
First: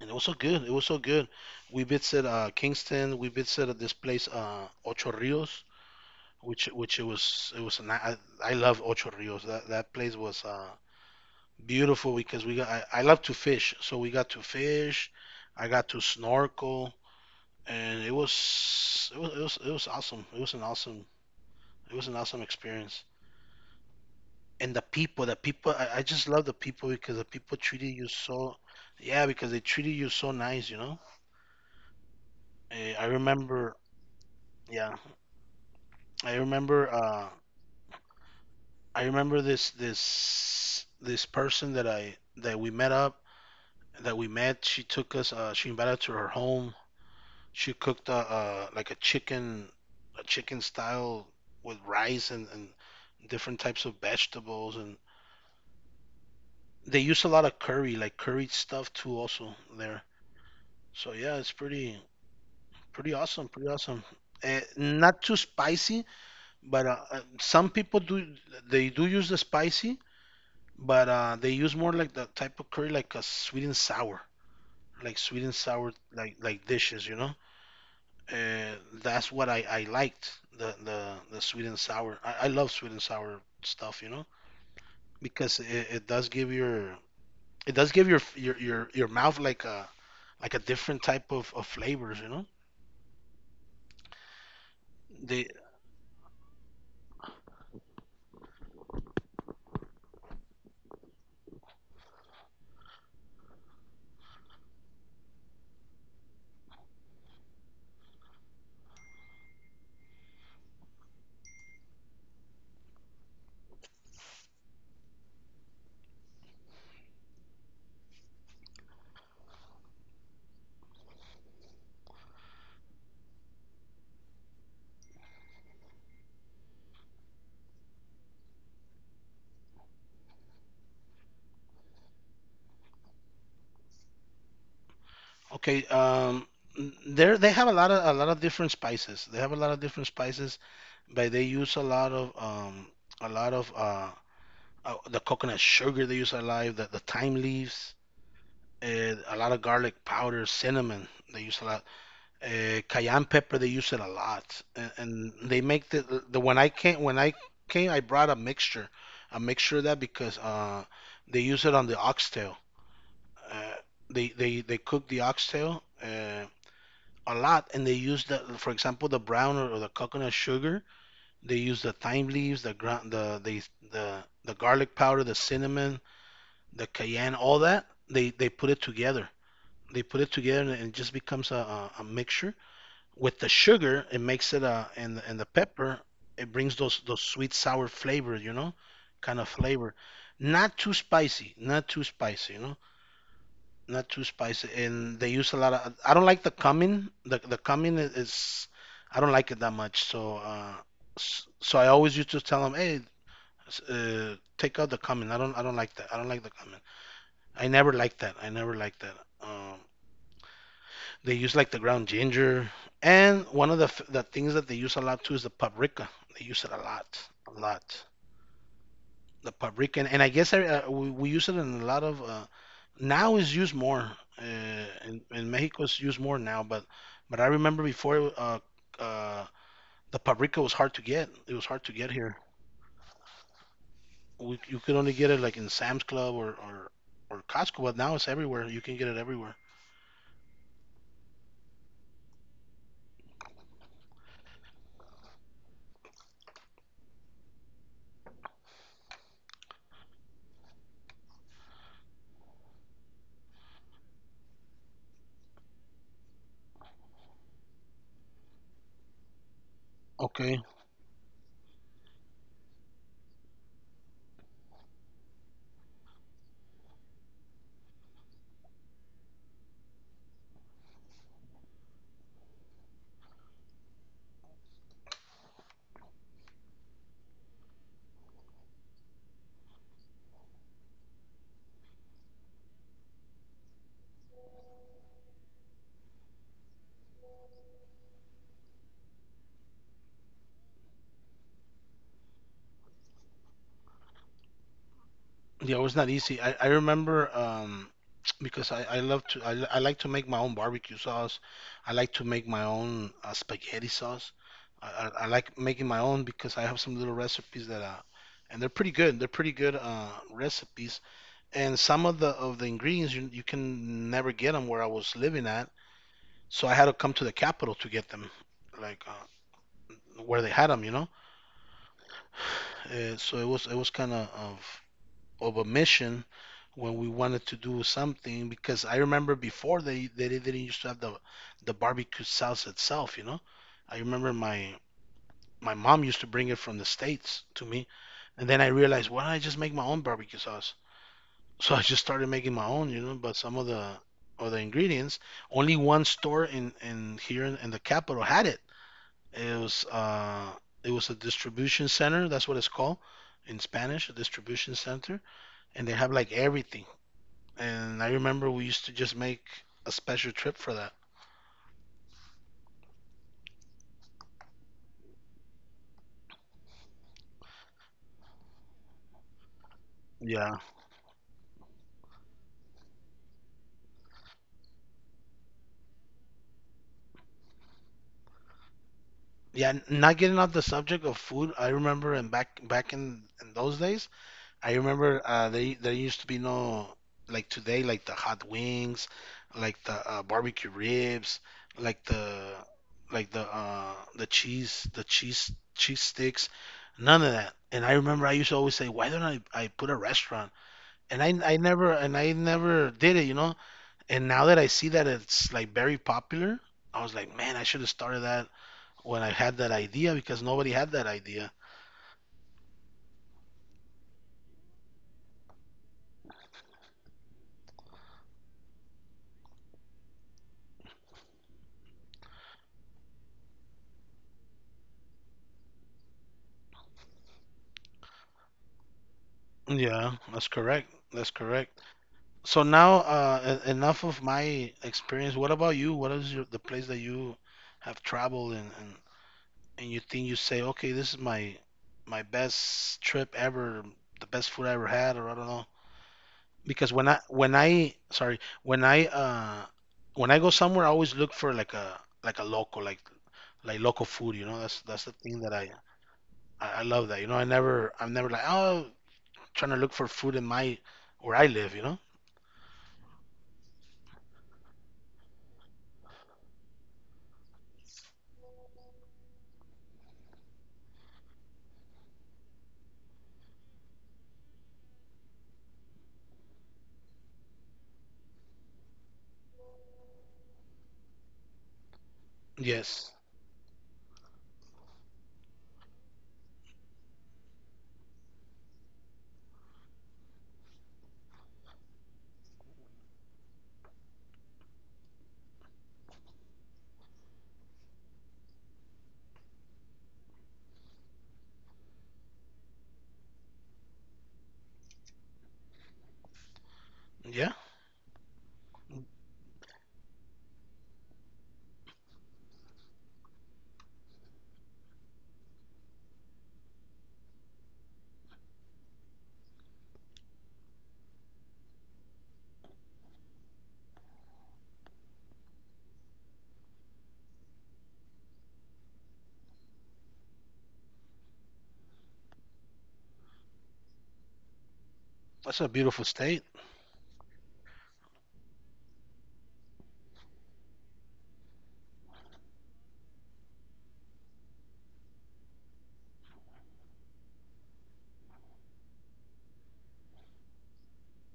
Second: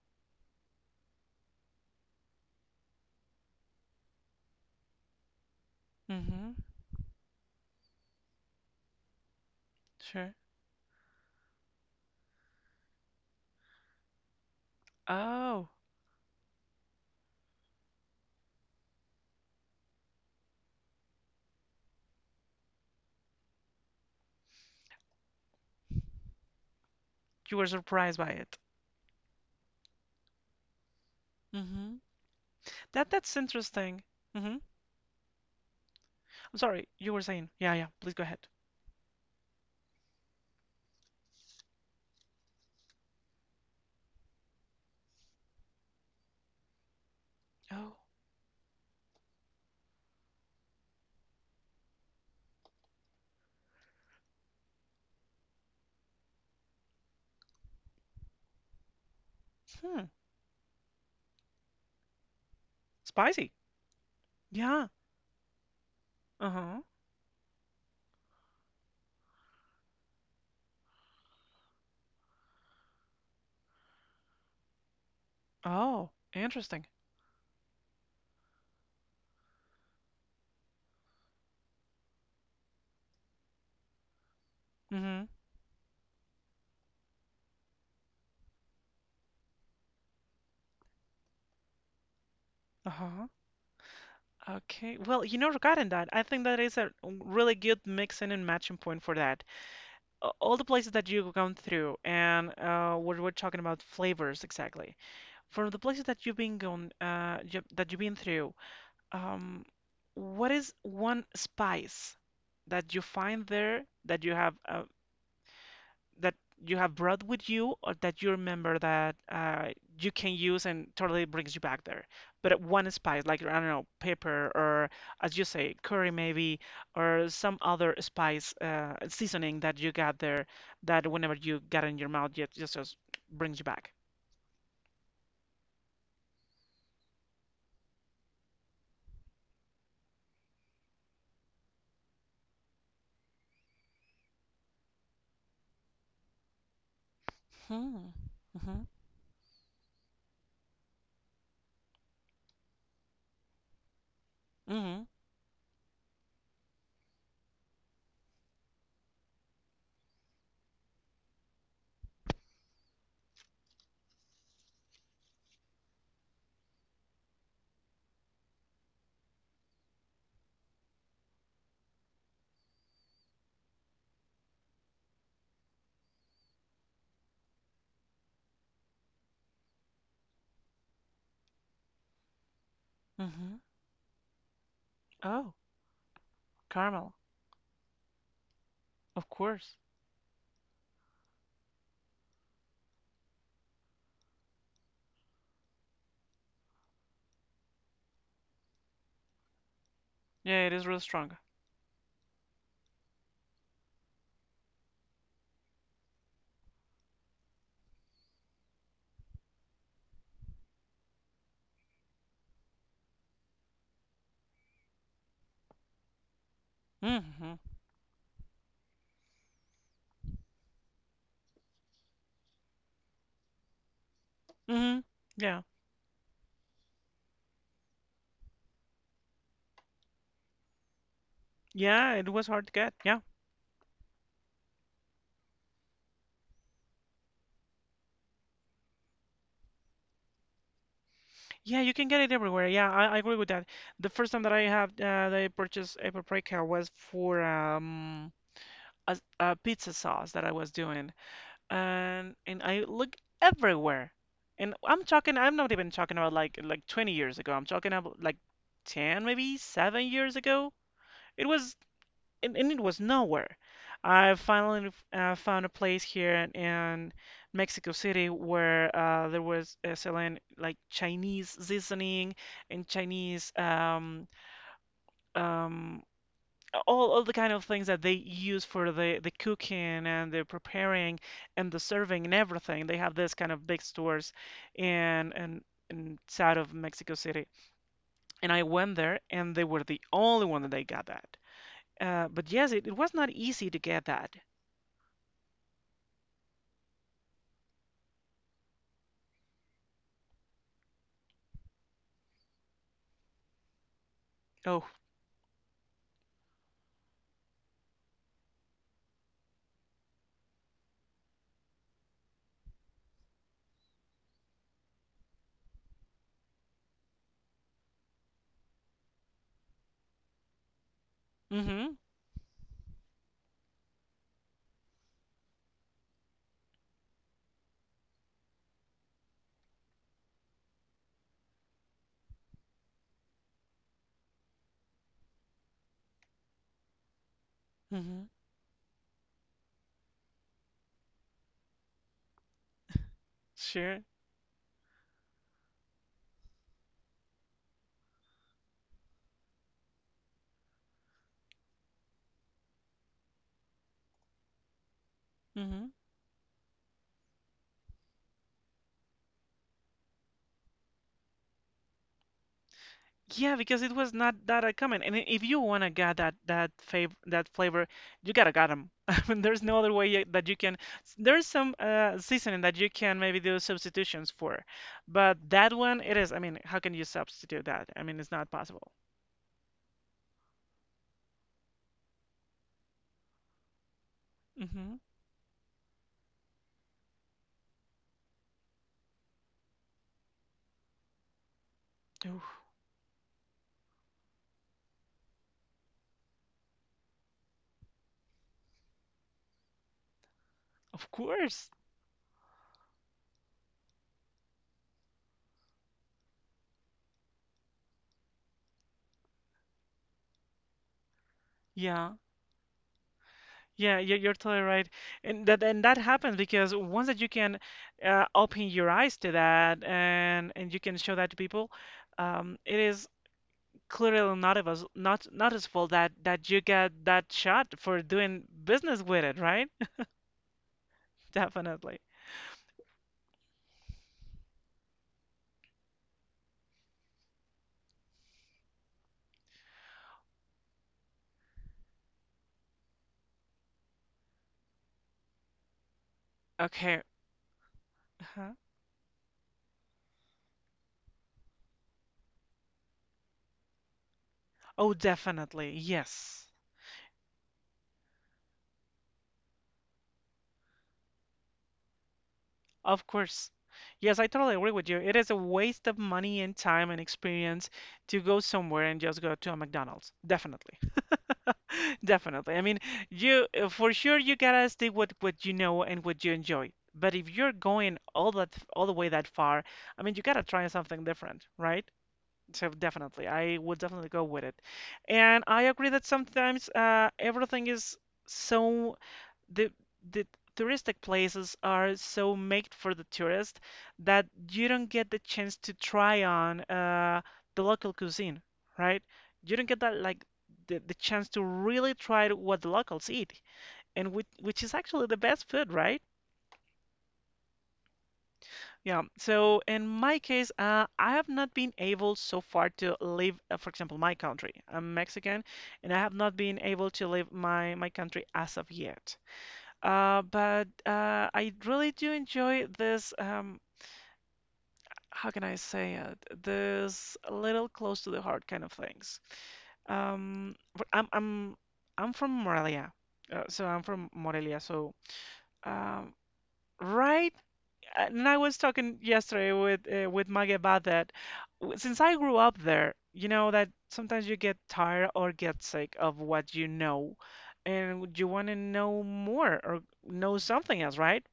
[SPEAKER 2] and it was so good. It was so good. We visited Kingston. We visited at this place Ocho Rios,
[SPEAKER 1] Mm-hmm.
[SPEAKER 2] which it was. An, I love Ocho Rios. That place
[SPEAKER 1] Sure.
[SPEAKER 2] was beautiful because we got — I love to fish, so we got to fish. I
[SPEAKER 1] Oh.
[SPEAKER 2] got to snorkel, and it was awesome. It was an awesome experience. And the people, I just love the people, because the people
[SPEAKER 1] You were
[SPEAKER 2] treated you
[SPEAKER 1] surprised by
[SPEAKER 2] so —
[SPEAKER 1] it.
[SPEAKER 2] yeah, because they treated you so nice, you know.
[SPEAKER 1] Mm-hmm.
[SPEAKER 2] I
[SPEAKER 1] That that's
[SPEAKER 2] remember.
[SPEAKER 1] interesting. Hmm.
[SPEAKER 2] Yeah, I
[SPEAKER 1] I'm
[SPEAKER 2] remember,
[SPEAKER 1] sorry, you were
[SPEAKER 2] uh,
[SPEAKER 1] saying. Yeah, yeah. Please go ahead.
[SPEAKER 2] I remember this this person that we met up, that we met. She took us — she invited us to her home. She
[SPEAKER 1] Oh,
[SPEAKER 2] cooked like a chicken style, with rice and different types of vegetables, and they use a lot of curry, like curried stuff too, also there.
[SPEAKER 1] hmm.
[SPEAKER 2] So yeah, it's pretty awesome,
[SPEAKER 1] Spicy.
[SPEAKER 2] pretty awesome.
[SPEAKER 1] Yeah.
[SPEAKER 2] Not too spicy,
[SPEAKER 1] Uh-huh.
[SPEAKER 2] but some people do, they do use the spicy, but they use more like the type of curry, like a sweet and sour, like sweet and sour,
[SPEAKER 1] Oh,
[SPEAKER 2] like
[SPEAKER 1] interesting.
[SPEAKER 2] dishes, you know. Uh, that's what I liked, the sweet and sour. I love sweet and sour stuff, you know,
[SPEAKER 1] Mm-hmm.
[SPEAKER 2] because it does give your — it does give your mouth like a — like a different type of flavors, you know.
[SPEAKER 1] Uh-huh. Okay. Well, you
[SPEAKER 2] They —
[SPEAKER 1] know, regarding that, I think that is a really good mixing and matching point for that. All the places that you've gone through and what we're talking about flavors exactly. From the places that you've been going, that you've been through, Um, what is one spice that you find there that you have brought with you or that you remember that you can use and totally brings you back there? But one spice, like I don't know, pepper or as you say, curry maybe, or some other spice seasoning that you got there that whenever you got in your mouth, just brings you back.
[SPEAKER 2] okay. There they have a lot of different spices. They have a lot of different spices, but they use a lot of a lot of uh, the coconut sugar, they use a lot, the thyme leaves,
[SPEAKER 1] Hmm. Mm-hmm.
[SPEAKER 2] and a lot of garlic powder, cinnamon. They use a lot. Cayenne pepper, they use it a lot, and
[SPEAKER 1] Mm-hmm.
[SPEAKER 2] they make the when I came, when I came, I brought a mixture of that because they use it on the oxtail. Uh, they cook the oxtail a lot, and they use the for example the brown, or the coconut sugar. They use the thyme leaves, the ground, the the garlic powder, the cinnamon, the cayenne, all that. They put it together. They put it together, and it just becomes a mixture. With the
[SPEAKER 1] Mm-hmm.
[SPEAKER 2] sugar, it makes it and the
[SPEAKER 1] Oh,
[SPEAKER 2] pepper, it brings
[SPEAKER 1] caramel.
[SPEAKER 2] those sweet sour flavor, you know,
[SPEAKER 1] Of
[SPEAKER 2] kind of
[SPEAKER 1] course.
[SPEAKER 2] flavor. Not too spicy, not too spicy, you know, not too spicy. And they use a lot of. I don't like the cumin. The cumin is I don't like it that much. So
[SPEAKER 1] Yeah, it is real strong.
[SPEAKER 2] so I always used to tell them, hey, take out the cumin. I don't like that. I don't like the cumin. I never liked that. I never liked that. Um, they use like the ground ginger, and one of the things that they use a lot too is the paprika. They use it a lot,
[SPEAKER 1] Mm-hmm.
[SPEAKER 2] a lot. The paprika. And, I guess we use it in a lot of — now is used more,
[SPEAKER 1] Mm-hmm.
[SPEAKER 2] in
[SPEAKER 1] Yeah.
[SPEAKER 2] Mexico it's used more now, but I remember before uh, the paprika was hard to get. It was hard to get
[SPEAKER 1] Yeah, it
[SPEAKER 2] here.
[SPEAKER 1] was hard to get. Yeah.
[SPEAKER 2] You could only get it like in Sam's Club, or Costco, but now it's everywhere. You can get it everywhere.
[SPEAKER 1] Yeah, you can get it everywhere. Yeah, I agree with that. The first time that I have that I purchased a paprika was for a pizza sauce that I was doing. And I look everywhere. And I'm not even talking about like 20 years ago. I'm talking about like 10 maybe 7 years
[SPEAKER 2] Okay.
[SPEAKER 1] ago. It was and it was nowhere. I finally found a place here in Mexico City where there was selling like Chinese seasoning and Chinese um, all the kind of things that they use for the cooking and the preparing and the serving and everything. They have this kind of big stores in, in, inside of Mexico City. And I went there and they were the only one that they got that. But yes, it was not easy to get that.
[SPEAKER 2] Yeah, it was not easy. I remember, because I love to — I like to make my own barbecue sauce. I like to make my own spaghetti sauce.
[SPEAKER 1] Oh,
[SPEAKER 2] I, I like making my own because I have some little recipes that and they're pretty good. They're pretty good recipes. And some of the ingredients, you can never get them where I was living at, so I had to come to the capital to get them, like where they had them, you know.
[SPEAKER 1] mm-hmm,
[SPEAKER 2] So it was kind of a mission when we wanted to do something, because I remember, before, they didn't used to have the barbecue sauce itself, you know. I remember, my mom used to bring it from the States to me,
[SPEAKER 1] mm-hmm,
[SPEAKER 2] and then I realized, why don't I just make my own barbecue sauce? [LAUGHS] So I just started making my own, you know, but some
[SPEAKER 1] sure,
[SPEAKER 2] of the ingredients, only one store in here in the capital had it. It was uh it was a distribution center, that's what it's called in Spanish, a distribution center, and
[SPEAKER 1] mm-hmm.
[SPEAKER 2] they have like everything. And I remember, we used to just make a special trip for that.
[SPEAKER 1] Yeah, because it was not that common. And if you wanna get that that fav that flavor, you gotta get them. [LAUGHS] I mean, there's no other way that
[SPEAKER 2] Yeah.
[SPEAKER 1] you can. There's some seasoning that you can maybe do substitutions for, but that one it is. I mean, how can you substitute that? I mean, it's not possible.
[SPEAKER 2] Yeah, not getting off the subject of food, I remember and back in those days, I
[SPEAKER 1] Mm-hmm.
[SPEAKER 2] remember they there used to be no like today, like the hot wings, like the barbecue ribs, like
[SPEAKER 1] Oh,
[SPEAKER 2] the like the cheese, the cheese sticks, none of that. And I remember I used to always say, why don't I put a restaurant?
[SPEAKER 1] of
[SPEAKER 2] And I
[SPEAKER 1] course.
[SPEAKER 2] never and I never did it, you know? And now that I see that it's like very popular, I was like, man, I should have started that when I had that idea because nobody had that idea.
[SPEAKER 1] Yeah. Yeah, you're totally right, and that happens because once that you can open your eyes to that and you can show that to people, it is clearly not of us not noticeable that you get that shot for doing business with it, right?
[SPEAKER 2] Yeah, that's correct. That's
[SPEAKER 1] [LAUGHS]
[SPEAKER 2] correct.
[SPEAKER 1] Definitely.
[SPEAKER 2] So now, enough of my experience. What about you? What is your, the place that you have traveled and you think you say, okay, this is my my best trip ever, the best food I ever had, or I don't know. Because
[SPEAKER 1] Okay. Huh?
[SPEAKER 2] when I go somewhere, I always look for like a local, like local food. You know,
[SPEAKER 1] Oh,
[SPEAKER 2] that's the thing that
[SPEAKER 1] definitely. Yes.
[SPEAKER 2] I love that. You know, I never I'm never like, oh, trying to look for food in my where I live. You know.
[SPEAKER 1] Of course. Yes, I totally agree with you. It is a waste of money and time and experience to go somewhere and just go to a McDonald's. Definitely. [LAUGHS] Definitely. I mean, you for sure you gotta stick with what you know and what you enjoy. But if you're going all the way that far, I mean, you gotta try something different, right? So
[SPEAKER 2] Yes.
[SPEAKER 1] definitely, I would definitely go with it. And I agree that sometimes everything is so the the touristic places are so made for the tourist that you don't get the chance to try on the local cuisine, right? You don't get that like the chance to really try what the locals eat, and which is actually the best food, right?
[SPEAKER 2] Yeah.
[SPEAKER 1] Yeah. So in my case, I have not been able so far to leave, for example, my country. I'm Mexican, and I have not been able to leave my country as of yet. But I really do enjoy this. How can I say it? This little close to the heart kind of things. But I'm from Morelia, so I'm from Morelia.
[SPEAKER 2] That's a beautiful
[SPEAKER 1] Um,
[SPEAKER 2] state.
[SPEAKER 1] right, and I was talking yesterday with Maggie about that. Since I grew up there, you know that sometimes you get tired or get sick of what you know, and you want to know more or know something else, right?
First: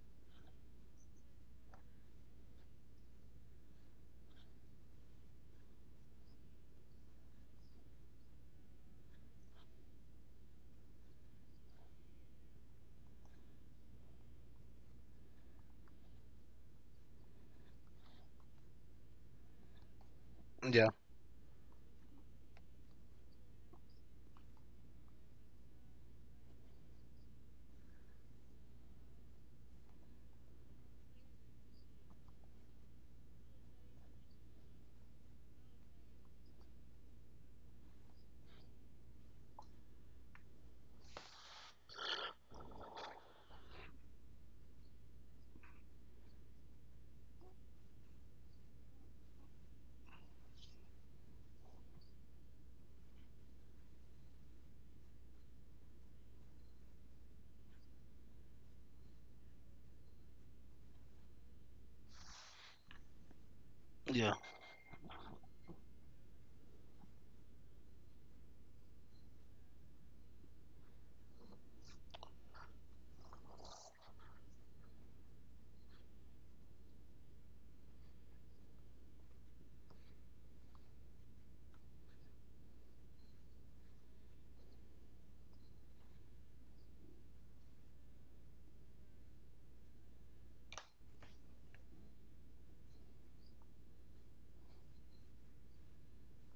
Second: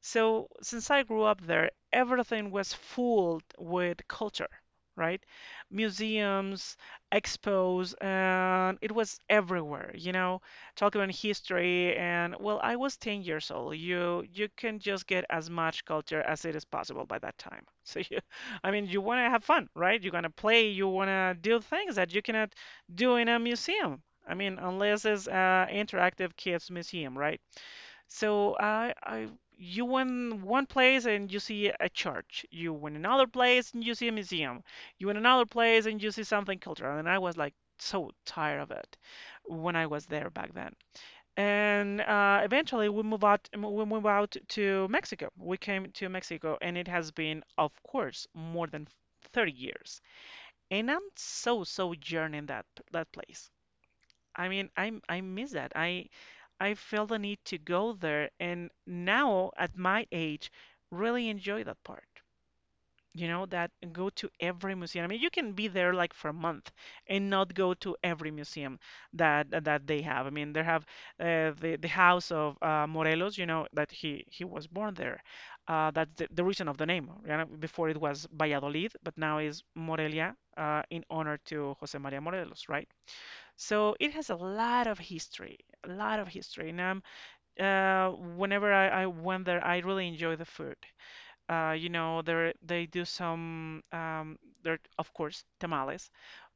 [SPEAKER 1] So since I grew up there, everything was full with culture, right? Museums, expos, and it was everywhere, you know, talking about history and well, I was 10 years old. You can just get as much culture as it is possible by that time. So you, [LAUGHS] I mean, you want to have fun, right? You're gonna play, you
[SPEAKER 2] Yeah.
[SPEAKER 1] wanna do things that you cannot do in a museum. I mean, unless it's interactive kids museum, right? So you went one place and you see a church. You went another place and you see a museum. You went another place and you see something cultural. And I was like so tired of it when I was there back then. And eventually we move out to Mexico. We came to Mexico, and it has been, of course, more than 30 years. And I'm so, so yearning that that place. I mean, I miss that. I feel the need to go there, and now at my age, really enjoy that part. You know, that go to
[SPEAKER 2] Yeah.
[SPEAKER 1] every museum. I mean, you can be there like for a month and not go to every museum that they have. I mean, they have the house of Morelos. You know that he was born there. That's the reason of the name. You know, before it was Valladolid, but now is Morelia in honor to José María Morelos, right? So it has a lot of history, a lot of history. And uh, whenever I went there, I really enjoy the food. You know, there they do some, they're of course tamales,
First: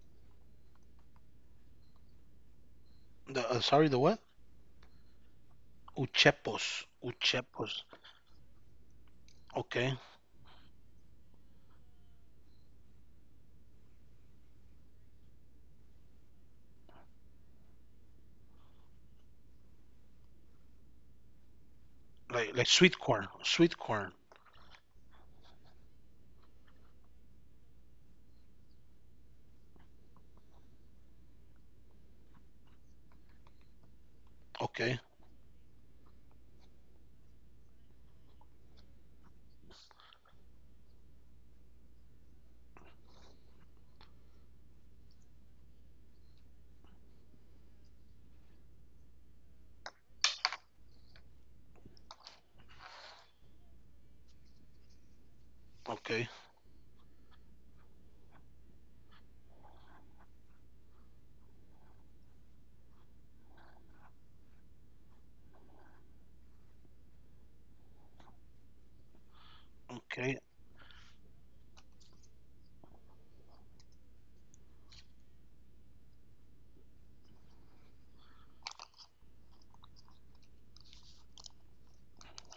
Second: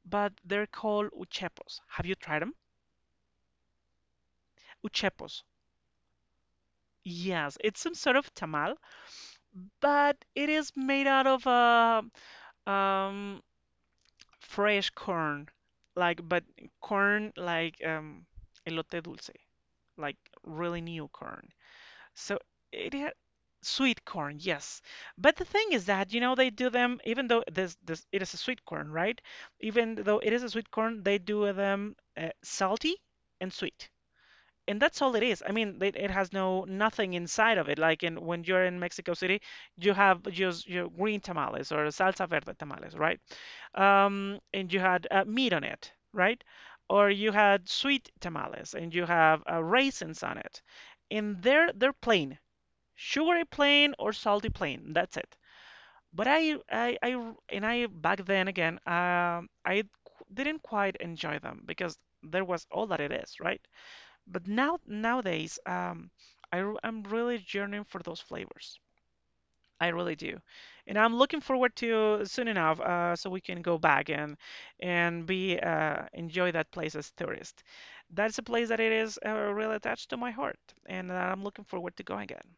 [SPEAKER 1] but they're called uchepos. Have you tried them?
[SPEAKER 2] The, sorry, the what?
[SPEAKER 1] Uchepos.
[SPEAKER 2] Uchepos.
[SPEAKER 1] Yes, it's
[SPEAKER 2] Uchepos.
[SPEAKER 1] some sort of tamal,
[SPEAKER 2] Okay.
[SPEAKER 1] but it is made out of um, fresh corn, like but corn like elote dulce, like really new corn. So
[SPEAKER 2] Like
[SPEAKER 1] it
[SPEAKER 2] sweet
[SPEAKER 1] had
[SPEAKER 2] corn. Sweet
[SPEAKER 1] sweet
[SPEAKER 2] corn.
[SPEAKER 1] corn, yes. But the thing is that, you know, they do them even though this it is a sweet corn, right? Even though it is a sweet corn, they do them salty and sweet. And
[SPEAKER 2] Okay.
[SPEAKER 1] that's all it is. I mean, it has no nothing inside of it. Like in when you're in Mexico City, you have just your green tamales or salsa verde tamales, right? And you had meat on it, right? Or you had sweet tamales and you have raisins on it. And they're plain sugary plain or salty plain. That's it. But
[SPEAKER 2] Okay.
[SPEAKER 1] I and I back then again, I didn't quite enjoy them because there was all that it is, right? But now nowadays, I'm really yearning for those flavors. I really do,
[SPEAKER 2] Okay.
[SPEAKER 1] and I'm looking forward to soon enough, so we can go back and be enjoy that place as tourists. That's a place that it is really attached to my heart, and I'm looking forward to going again.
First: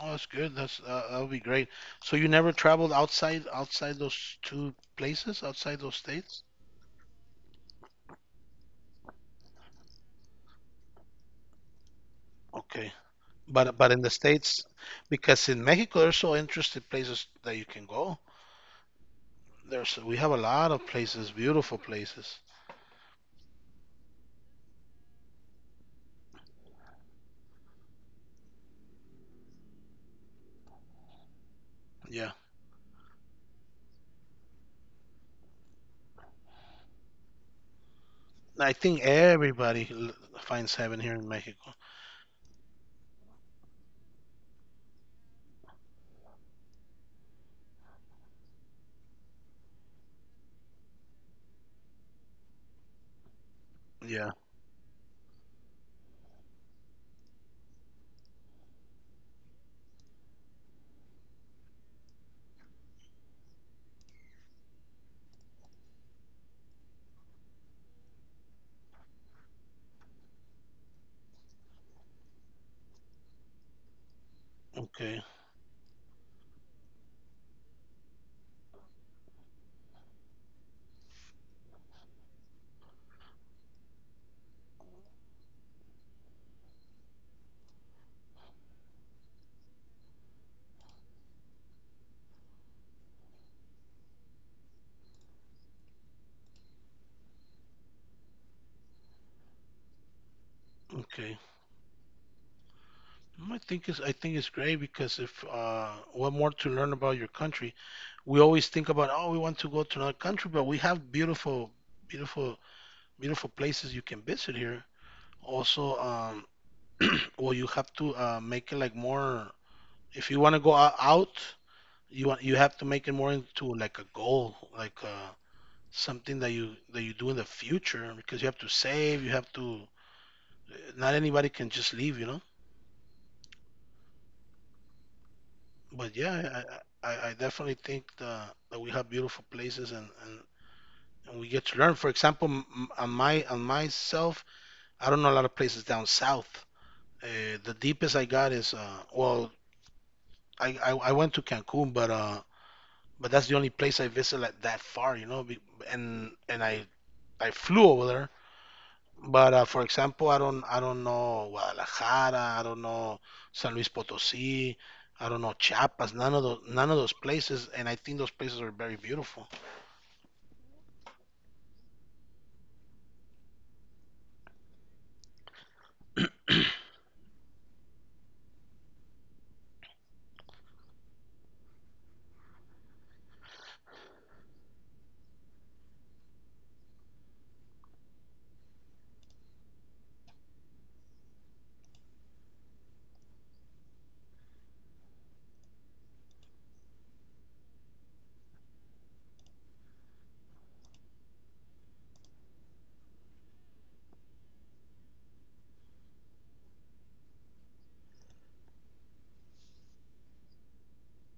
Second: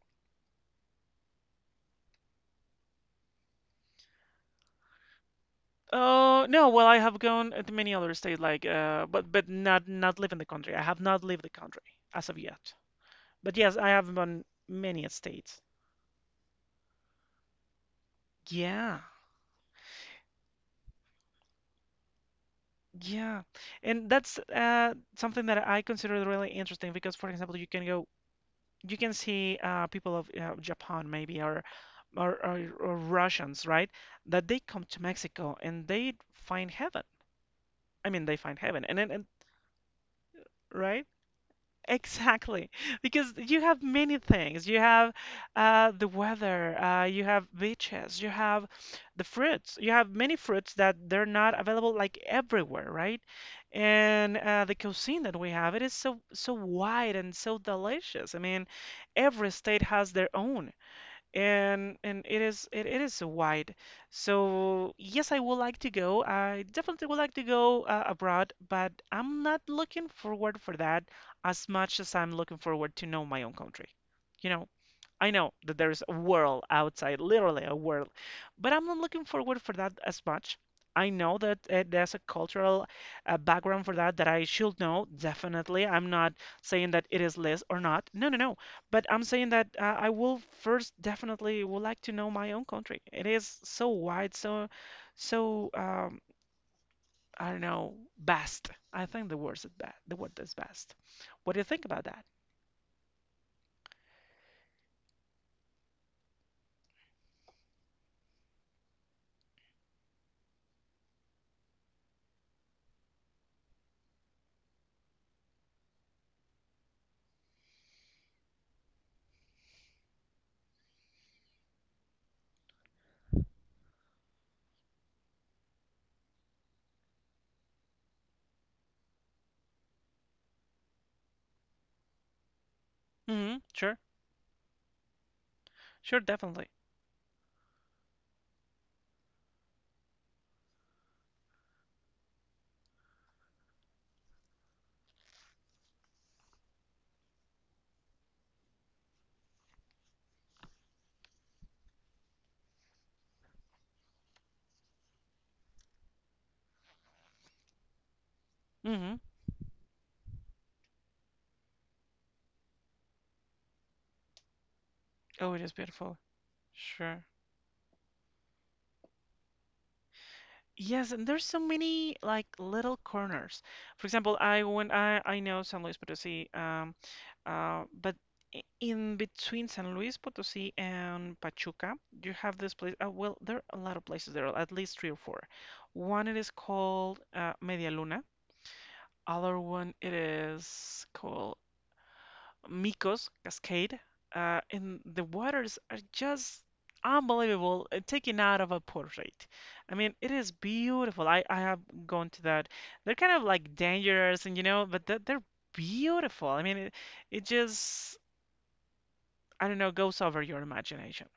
[SPEAKER 2] Oh, that's good. That's that will be great. So you never traveled outside those two places, outside those states?
[SPEAKER 1] Oh, no, well, I have gone to many other states, like, but not not live in the country. I have not lived the country as of yet.
[SPEAKER 2] Okay.
[SPEAKER 1] But yes, I
[SPEAKER 2] But in the
[SPEAKER 1] have gone
[SPEAKER 2] States,
[SPEAKER 1] many
[SPEAKER 2] because
[SPEAKER 1] states.
[SPEAKER 2] in Mexico there's so interesting places that you can go.
[SPEAKER 1] Yeah,
[SPEAKER 2] There's we have a lot of places, beautiful places.
[SPEAKER 1] yeah, and that's something that I consider really interesting because, for example, you can go, you can see people of Japan maybe or,
[SPEAKER 2] Yeah.
[SPEAKER 1] or Russians, right? That they come to Mexico and they find heaven. I mean, they find
[SPEAKER 2] I
[SPEAKER 1] heaven, and
[SPEAKER 2] think
[SPEAKER 1] then and
[SPEAKER 2] finds heaven
[SPEAKER 1] right?
[SPEAKER 2] here in Mexico.
[SPEAKER 1] Exactly, because you have many things. You have the weather, you have beaches, you have the fruits. You have many fruits that they're not available like everywhere, right?
[SPEAKER 2] Yeah.
[SPEAKER 1] And the cuisine that we have, it is so so wide and so delicious. I mean, every state has their own and it is it, it is wide. So yes, I would like to go. I definitely would like to go abroad, but I'm not looking forward for that as much as I'm looking forward to know my own country. You know.
[SPEAKER 2] Okay.
[SPEAKER 1] I know that there's a world outside, literally a world, but I'm not looking forward for that as much. I know that there's a cultural background for that that I should know, definitely. I'm not saying that it is less or not. No, no, no. But I'm saying that I will first definitely would like to know my own country. It is so wide, so, so I don't know, vast. I think the word is ba the word is vast.
[SPEAKER 2] Okay.
[SPEAKER 1] What do you think about that?
[SPEAKER 2] Mm, I think it's great because if what more to learn about your country, we always think about, oh, we want to go to another country, but we have beautiful, beautiful, beautiful places you can visit here. Also, [CLEARS THROAT] well you have to make it like more. If you want to go out, you want you have to make it more into like a goal, like something that you do in the future because you have to save. You have to. Not anybody can just leave, you know.
[SPEAKER 1] Sure,
[SPEAKER 2] But
[SPEAKER 1] sure,
[SPEAKER 2] yeah,
[SPEAKER 1] definitely.
[SPEAKER 2] I definitely think that that we have beautiful places and and. And we get to learn. For example, on my on myself, I don't know a lot of places down south. The deepest I got is well, I went to Cancun, but that's the only place I visit like that far, you know. And I flew over there,
[SPEAKER 1] hmm
[SPEAKER 2] but for example, I don't know Guadalajara, I don't know San Luis Potosí, I don't
[SPEAKER 1] Oh,
[SPEAKER 2] know
[SPEAKER 1] it is
[SPEAKER 2] Chiapas,
[SPEAKER 1] beautiful.
[SPEAKER 2] none of those none of those
[SPEAKER 1] Sure.
[SPEAKER 2] places, and I think those places are very beautiful. [CLEARS THROAT]
[SPEAKER 1] Yes, and there's so many like little corners. For example, I when I know San Luis Potosí, but in between San Luis Potosí and Pachuca, you have this place. Well, there are a lot of places there, are at least three or four. One it is called Media Luna. Other one it is called Mikos Cascade, and the waters are just unbelievable, taken out of a portrait. I mean, it is beautiful. I have gone to that. They're kind of like dangerous, and you know, but they're beautiful. I mean, it just, I don't know, goes over your imagination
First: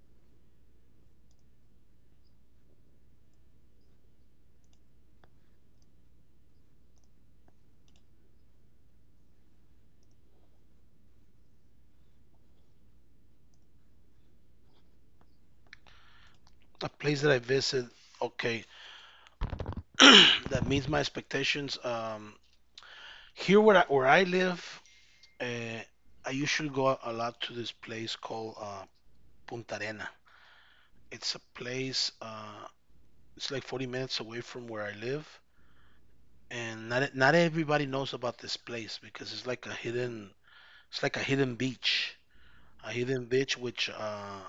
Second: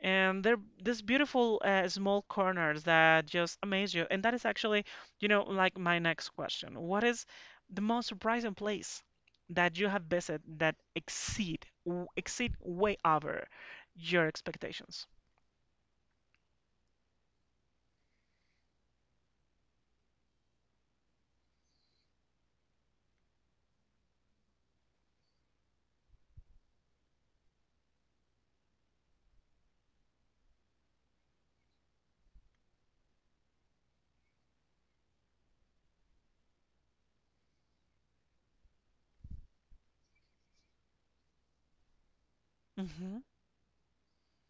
[SPEAKER 1] and they're these beautiful small corners that just amaze you. And that is actually, you know, like my next question. What is the most surprising place that you have visited that exceed way over your expectations?
[SPEAKER 2] A place that I visit, okay, [CLEARS THROAT] that meets my expectations. Here where where I live, uh, I usually go a lot to this place called Punta Arena. It's a place. It's like 40 minutes away from where I live, and not not everybody knows about this place because it's like a hidden it's like a
[SPEAKER 1] Mm-hmm,
[SPEAKER 2] hidden beach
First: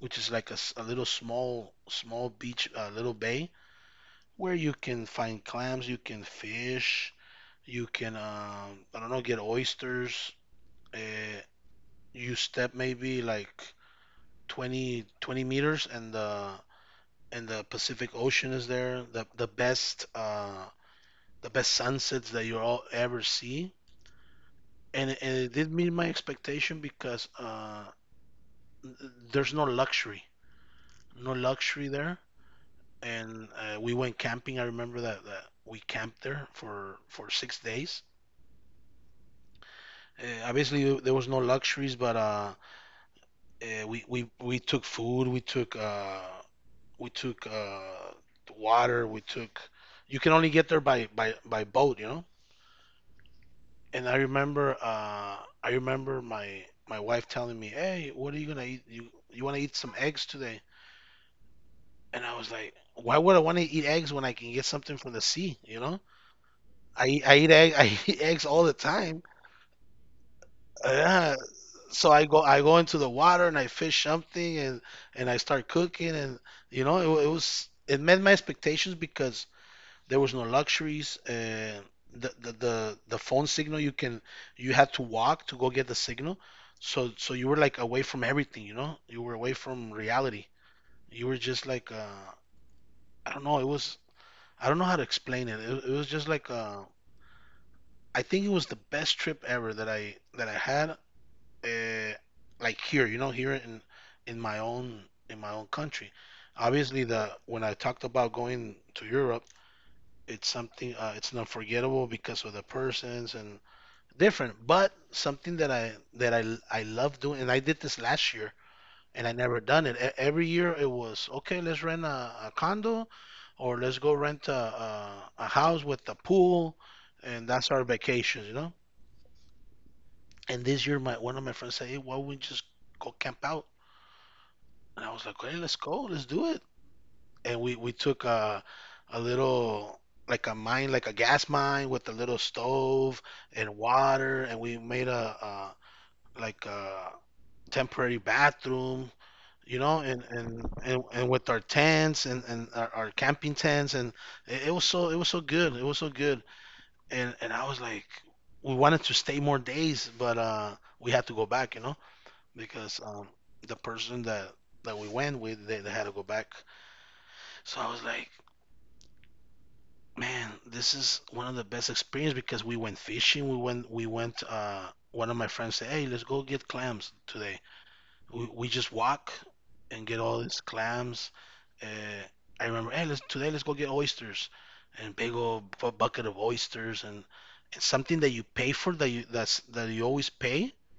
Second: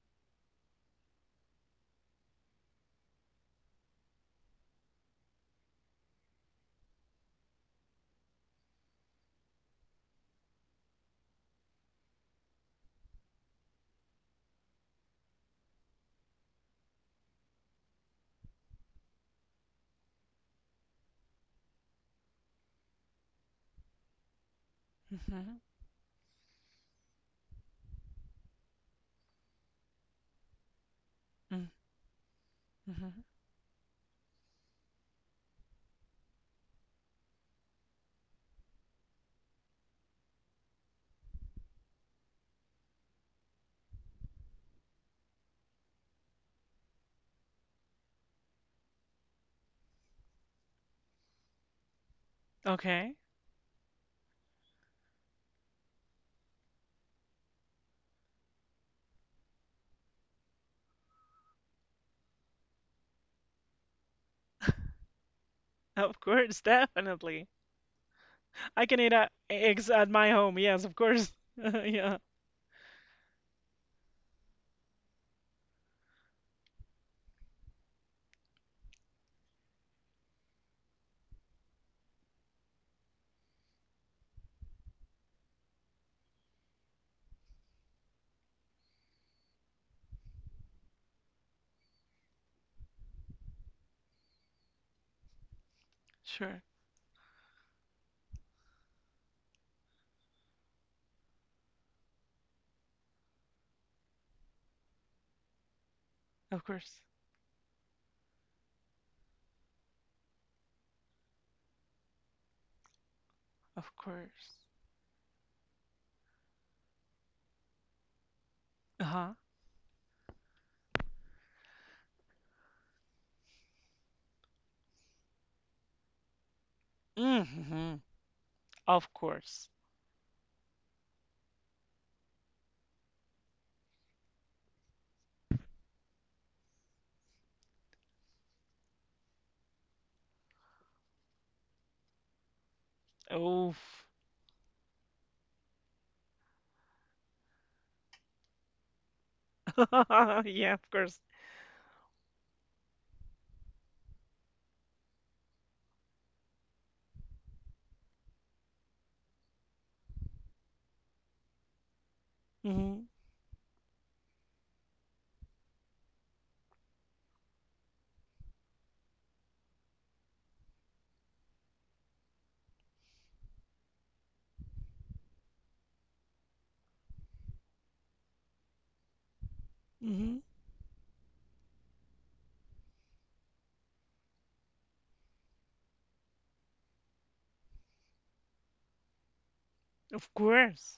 [SPEAKER 2] which is like a little small beach, a little bay where you can find clams, you can fish, you can I don't know get oysters. Uh, you step maybe like 20 meters and the Pacific Ocean is there. The best sunsets that you all ever see, and, and
[SPEAKER 1] mm-hmm,
[SPEAKER 2] it did meet my expectation because there's no luxury, no luxury there.
[SPEAKER 1] mm-hmm.
[SPEAKER 2] And we went camping. I remember that, that we camped there for 6 days. Obviously, there was no luxuries, but we took food, we took water, we took. You can only get there by boat, you know.
[SPEAKER 1] Okay,
[SPEAKER 2] And I remember my my wife telling me, "Hey, what are you gonna eat? You want to eat some eggs today?" And I was like, "Why would I want to eat eggs when I can get something from the sea? You know,
[SPEAKER 1] of course, [LAUGHS]
[SPEAKER 2] I
[SPEAKER 1] definitely.
[SPEAKER 2] eat egg [LAUGHS] I eat eggs all the
[SPEAKER 1] I can eat
[SPEAKER 2] time."
[SPEAKER 1] eggs at my home. Yes, of course.
[SPEAKER 2] Yeah,
[SPEAKER 1] [LAUGHS]
[SPEAKER 2] so
[SPEAKER 1] Yeah,
[SPEAKER 2] I go into the water and I fish something and I start cooking and you know it, it was it met my expectations because there was no luxuries. The phone signal you can you had to walk to go get the signal. So so you were like away from everything, you know? You were away from reality. You were just like I don't know. It was I don't know how to explain it. It was just like
[SPEAKER 1] sure,
[SPEAKER 2] I think it was the best trip ever that I had. Uh, like here, you know, here in my own in my own country.
[SPEAKER 1] of course,
[SPEAKER 2] Obviously, the when I talked about going to Europe, it's something. It's not forgettable because of the persons and
[SPEAKER 1] of
[SPEAKER 2] different,
[SPEAKER 1] course.
[SPEAKER 2] but something that I that I love doing. And I did this last year, and I
[SPEAKER 1] Uh-huh.
[SPEAKER 2] never done it. Every year it was okay. Let's rent a condo, or let's go rent a house with a pool, and that's our
[SPEAKER 1] Mm-hmm.
[SPEAKER 2] vacations, you know.
[SPEAKER 1] Of course.
[SPEAKER 2] And this year, my one of my friends said, "Hey, why don't we just go camp out?" And I was like, "Okay, let's go. Let's do it." And we took a little like a mine like a gas mine with a little stove and
[SPEAKER 1] Oh,
[SPEAKER 2] water and we made a like a temporary bathroom, you know, and
[SPEAKER 1] [LAUGHS] yeah, of course.
[SPEAKER 2] and with our tents and our camping tents, and it, it was so good it was so good and I was like we wanted to stay more days but we had to go back you know
[SPEAKER 1] hmm
[SPEAKER 2] because the person that that we went with they had to go back so I was like, man, this is one of the best experience because we went fishing. We went. One of my friends said, "Hey, let's go get clams today." We just walk and get all
[SPEAKER 1] hmm
[SPEAKER 2] these clams. Uh, I remember, hey, let's, today let's go get oysters, and big old bucket of oysters, and something that you pay for that you that's that you always
[SPEAKER 1] Of
[SPEAKER 2] pay.
[SPEAKER 1] course.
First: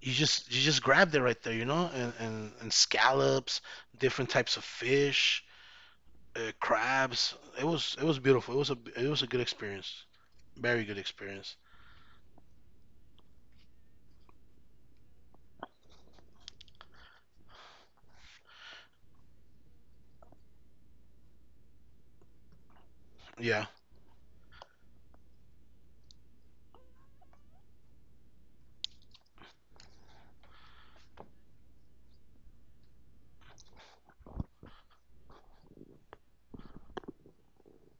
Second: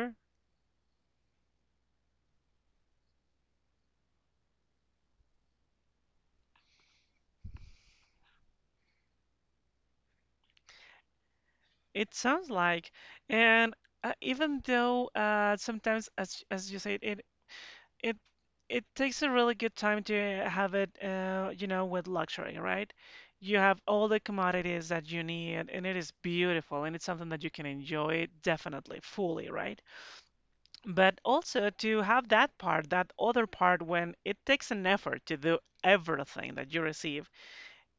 [SPEAKER 2] You just grabbed it right there, you know, and scallops, different types of fish crabs. It was beautiful. It was a good experience, very good experience.
[SPEAKER 1] It sounds like, and even though sometimes, as you said, it it takes a really good time to have it, you know, with luxury, right? You
[SPEAKER 2] Yeah,
[SPEAKER 1] have all the commodities that you need, and it is beautiful, and it's something that you can enjoy definitely, fully, right? But also to have that part, that other part, when it takes an effort to do everything that you receive.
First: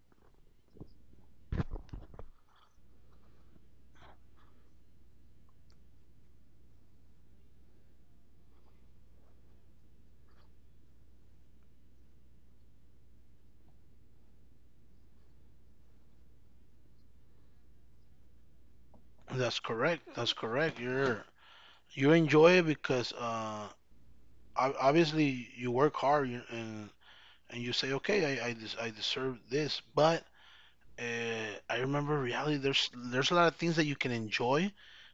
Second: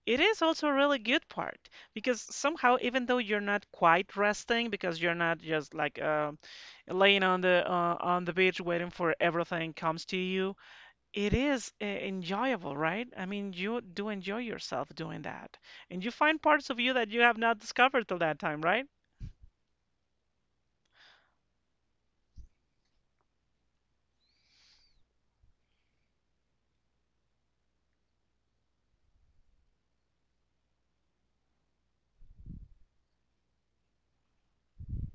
[SPEAKER 1] It is also a really good part because somehow, even though you're not quite resting, because you're not just like laying on the beach waiting for everything comes to you, it is enjoyable, right? I mean, you do enjoy yourself doing that, and you find parts of you that you have not discovered till that time, right?
[SPEAKER 2] that's correct. That's correct. You're you enjoy it because obviously you work hard and you say, okay, I deserve this. But I remember reality. There's a lot of things that you can enjoy